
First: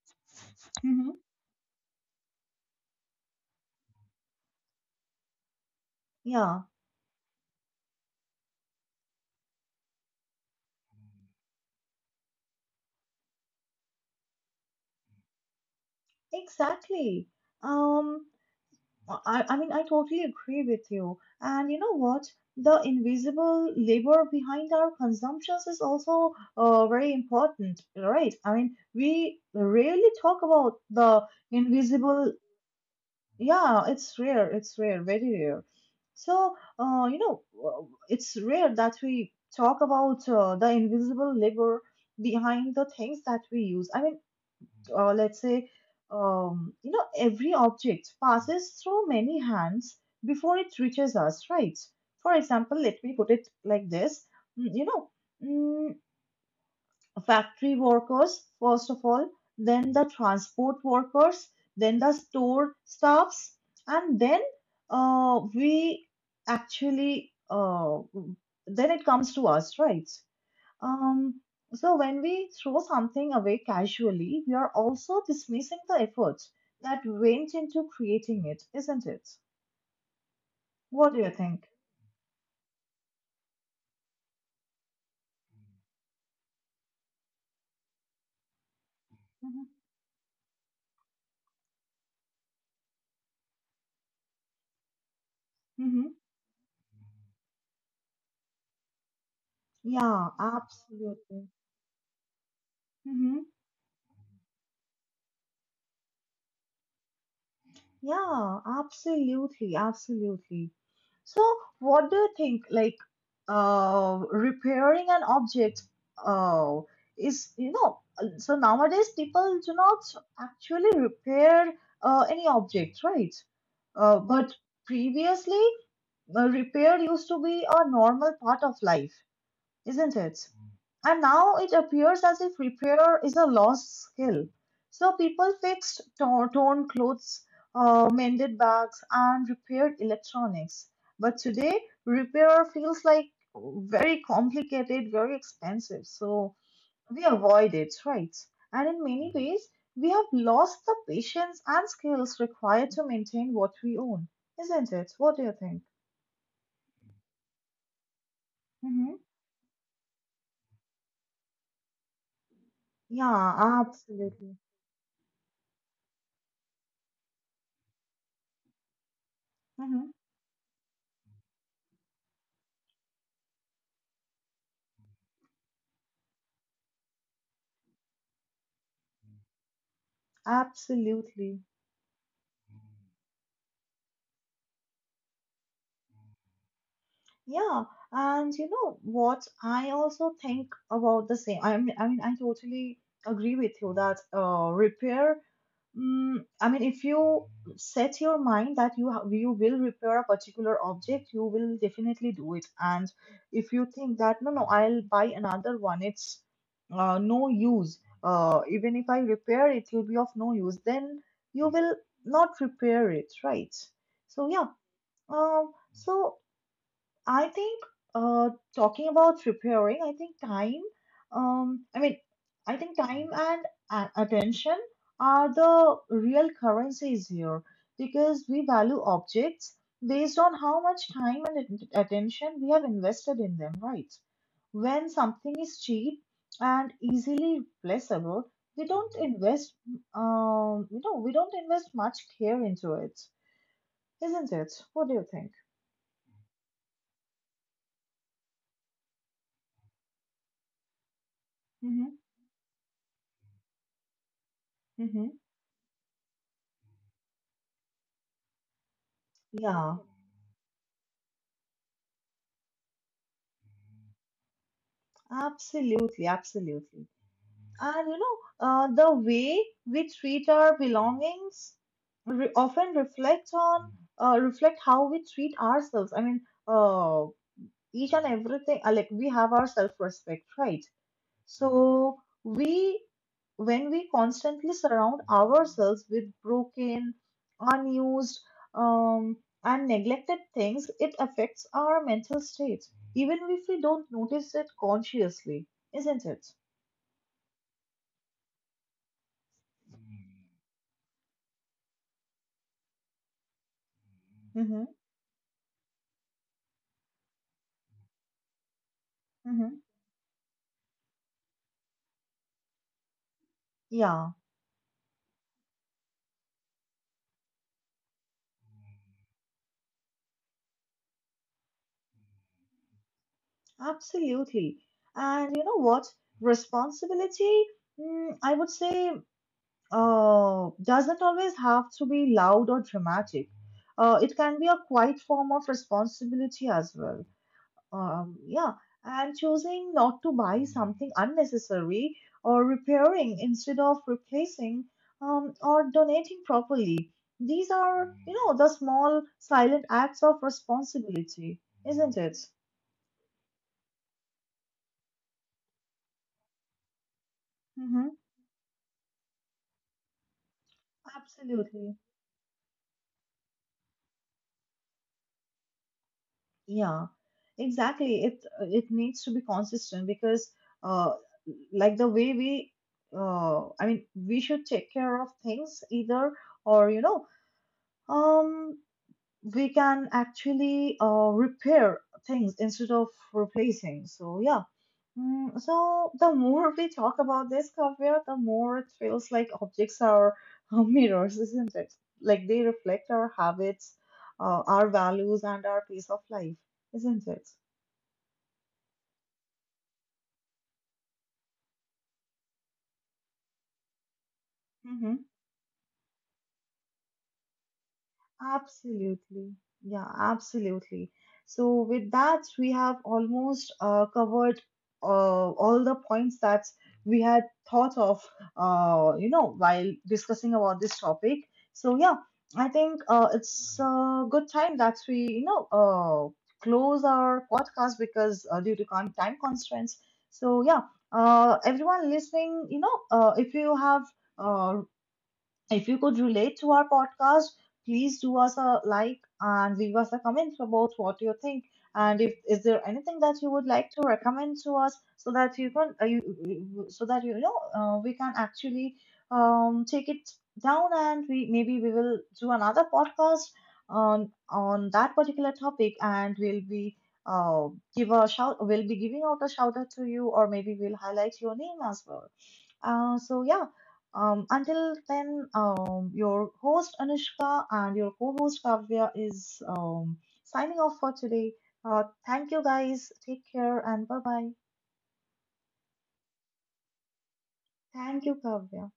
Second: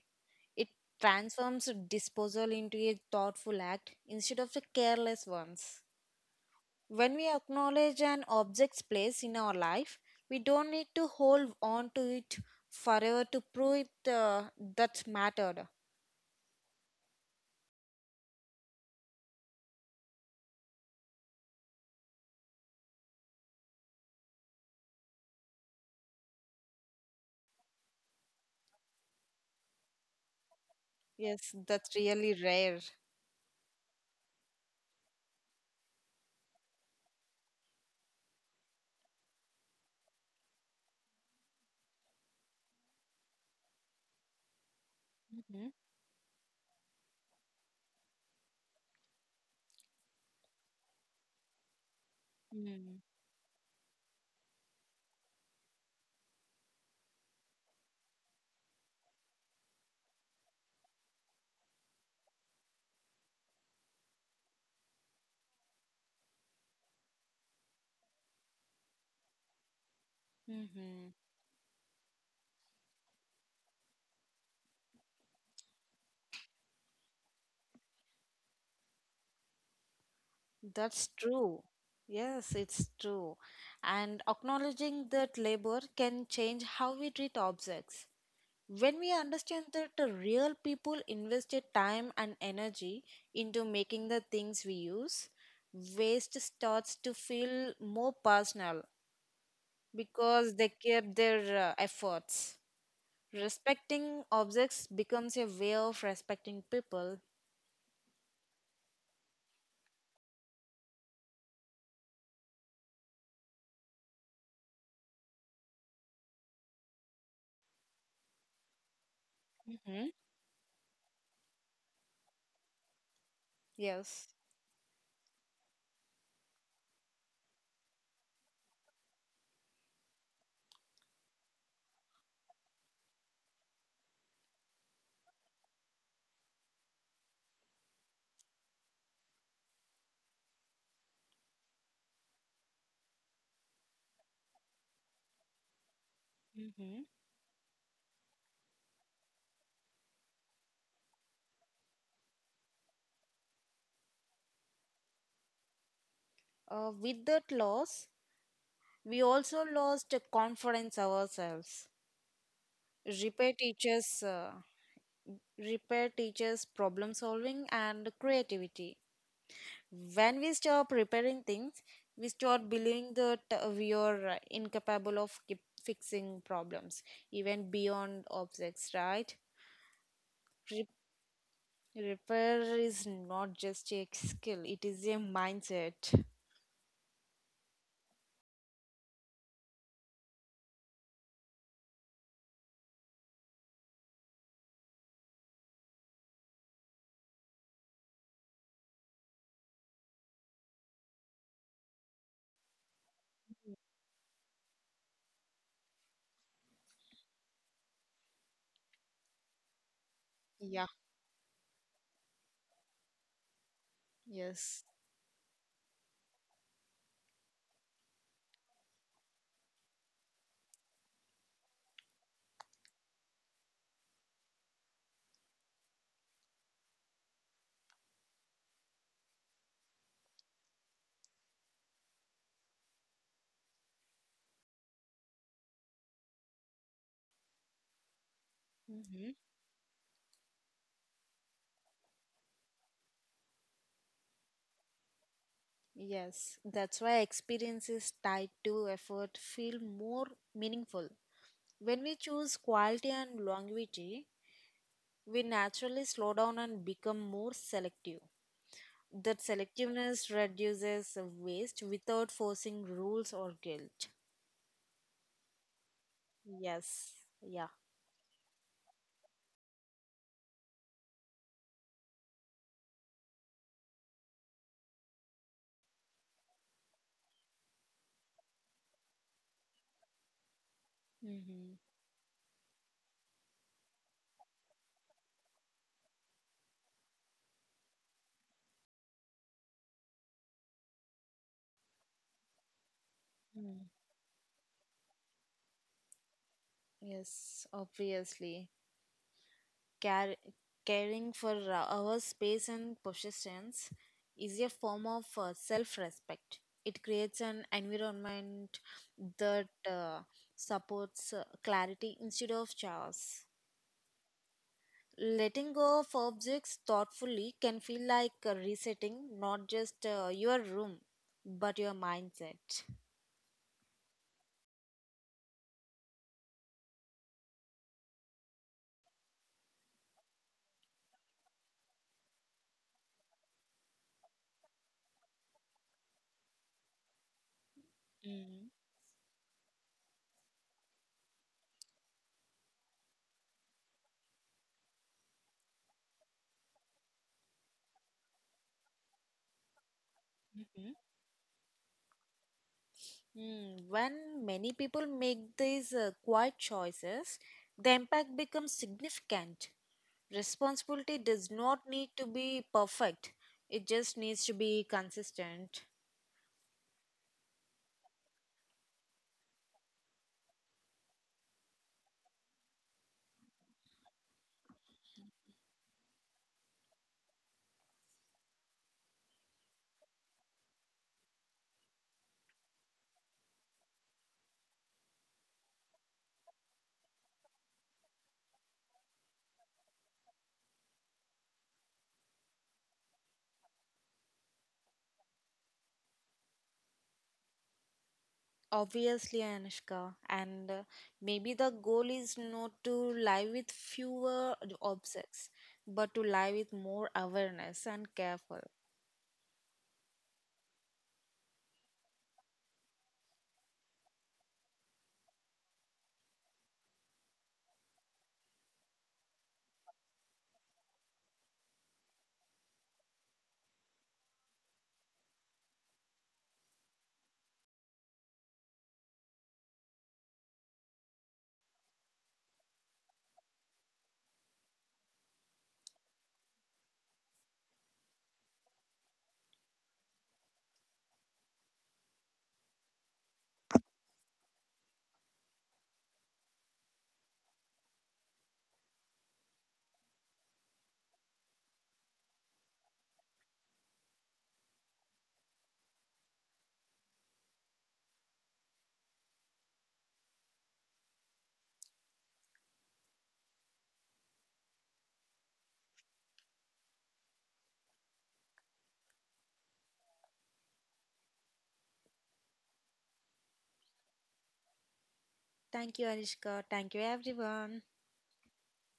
Speaker 2: It
Speaker 1: hmm,
Speaker 2: transforms disposal into a thoughtful act instead of the careless ones.
Speaker 1: yeah,
Speaker 2: When we acknowledge an object's place in our life, we don't need to hold on to it forever to prove it that mattered.
Speaker 1: exactly. Um, I mean, I totally agree with you. And you know what? The invisible labor behind our consumptions is also very important, right? I mean, we rarely talk about the
Speaker 2: Yes, that's
Speaker 1: invisible.
Speaker 2: really rare.
Speaker 1: Yeah, it's rare. It's rare, very rare. So, you know, it's rare that we talk about the invisible labor behind the things that we use. I mean, let's say, you know, every object passes through many hands before it reaches us, right? For example, let me put it like this. You know, mm, factory workers, first of all, then the transport workers, then the store staffs, and then uh, we actually, uh, then it comes to us, right?
Speaker 2: Mm-hmm.
Speaker 1: Um, so when we throw something away casually, we are also dismissing the effort that went into creating it, isn't it?
Speaker 2: That's
Speaker 1: What do you
Speaker 2: true.
Speaker 1: think?
Speaker 2: Yes, it's true. And acknowledging that labor can change how we treat objects. When we
Speaker 1: Mm-hmm.
Speaker 2: understand that the real people invested time and energy into making the things we use,
Speaker 1: Mm-hmm.
Speaker 2: waste starts to feel more personal
Speaker 1: Yeah,
Speaker 2: because they kept
Speaker 1: absolutely.
Speaker 2: their efforts.
Speaker 1: Mm-hmm.
Speaker 2: Respecting objects becomes a way of respecting people.
Speaker 1: Yeah, absolutely, absolutely. So, what do you think? Like, repairing an object, uh, is you know, so nowadays people do not
Speaker 2: Hmm.
Speaker 1: actually repair any object, right?
Speaker 2: Yes.
Speaker 1: But previously, repair used to be a normal part of life, isn't it? And now it appears as if repair is a lost skill. So people fixed torn clothes, mended bags, and repaired electronics. But today, repair feels like very complicated, very expensive. So
Speaker 2: Hmm.
Speaker 1: we avoid it, right? And in many ways, we have lost the patience and skills required to maintain what we own, isn't it? What do you think?
Speaker 2: With that loss,
Speaker 1: Hmm.
Speaker 2: we also lost confidence ourselves. Repair
Speaker 1: Yeah,
Speaker 2: teaches, uh,
Speaker 1: absolutely.
Speaker 2: Repair teaches problem solving and creativity.
Speaker 1: Mhm.
Speaker 2: When we stop repairing things, we start believing that we are incapable of keep fixing problems, even beyond objects, right? Re-
Speaker 1: Absolutely.
Speaker 2: Repair is not just a skill, it is a mindset.
Speaker 1: Yeah. And you know what? I also think about the same. I mean, I totally agree with you that repair. Mm, I mean, if you set your mind that you will repair a particular object, you will definitely do it. And if you think that no, no, I'll buy another one, it's no use. Even if I repair it, will be of no use.
Speaker 2: Yeah,
Speaker 1: Then you will not repair it, right? So yeah,
Speaker 2: yes.
Speaker 1: So I think talking about preparing, I think time, I mean, I think time and attention are the real currencies here because we value objects based on how much time and attention we have invested in them, right? When something is cheap and easily replaceable, we don't invest, you know, we don't invest much care into it, isn't it? What do you think?
Speaker 2: Yes, that's why experiences tied to effort feel more meaningful. When we
Speaker 1: Mm-hmm.
Speaker 2: choose quality and longevity,
Speaker 1: Mm-hmm.
Speaker 2: we naturally slow down and become more selective. That
Speaker 1: Yeah,
Speaker 2: selectiveness reduces waste without forcing rules or guilt.
Speaker 1: absolutely, absolutely.
Speaker 2: Yes, yeah.
Speaker 1: And you know, the way we treat our belongings re often reflect how we treat ourselves. I mean, uh, each and everything. Like we have our self-respect, right?
Speaker 2: Hmm.
Speaker 1: So we When we constantly surround ourselves with broken, unused, um, and neglected things, it affects our mental state, even if we don't notice it consciously, isn't it?
Speaker 2: Yes, obviously. Care, caring for our space and possessions is a
Speaker 1: Mm-hmm,
Speaker 2: form of self respect. It creates an environment
Speaker 1: mm-hmm.
Speaker 2: that supports clarity instead of chaos.
Speaker 1: Yeah,
Speaker 2: Letting go of objects thoughtfully can feel like resetting not just your room but your mindset.
Speaker 1: absolutely. And you know what? Responsibility, I would say doesn't always have to be loud or dramatic. It can be a quiet form of responsibility as well.
Speaker 2: Mhm.
Speaker 1: Yeah, and choosing not to buy something unnecessary or repairing instead of replacing, or donating properly. These are, you know, the small silent acts of responsibility, isn't it?
Speaker 2: Mm, when many people make these quiet choices, the
Speaker 1: Mm-hmm.
Speaker 2: impact becomes significant. Responsibility does not
Speaker 1: Absolutely.
Speaker 2: need to be perfect, it just needs to be consistent.
Speaker 1: Yeah, exactly. It needs to be consistent because, uh, like the way we, I mean, we should take care of things either, or you know, um, we can actually repair things instead of replacing. So yeah. Mm, so the more we talk about this, Kavya, the more it feels like objects are mirrors, isn't it? Like they reflect our habits, our values, and our pace of life, isn't it?
Speaker 2: Obviously, Anushka, and maybe the goal is not to live with fewer
Speaker 1: Mm-hmm.
Speaker 2: objects, but to live with more awareness and careful.
Speaker 1: Absolutely. Yeah, absolutely. So, with that, we have almost covered all the points that we had thought of, you know, while discussing about this topic. So, yeah, I think it's a good time that we, you know, close our podcast because due to time constraints. So, yeah, everyone listening, you know, uh, if you could relate to our podcast, please do us a like and leave us a comment about what you think. And if is there anything that you would like to recommend to us so that you can so that you know we can actually take it down and we maybe we will do another podcast on that particular topic and we'll be uh, give a shout we'll be giving out a shout out to you or maybe we'll highlight your name as well. So yeah, until then, your host Anushka and your co-host Kavya is signing off for today. Thank you guys. Take care and bye bye.
Speaker 2: Thank you, Anushka. Thank you, everyone.
Speaker 1: Thank you, Kavya.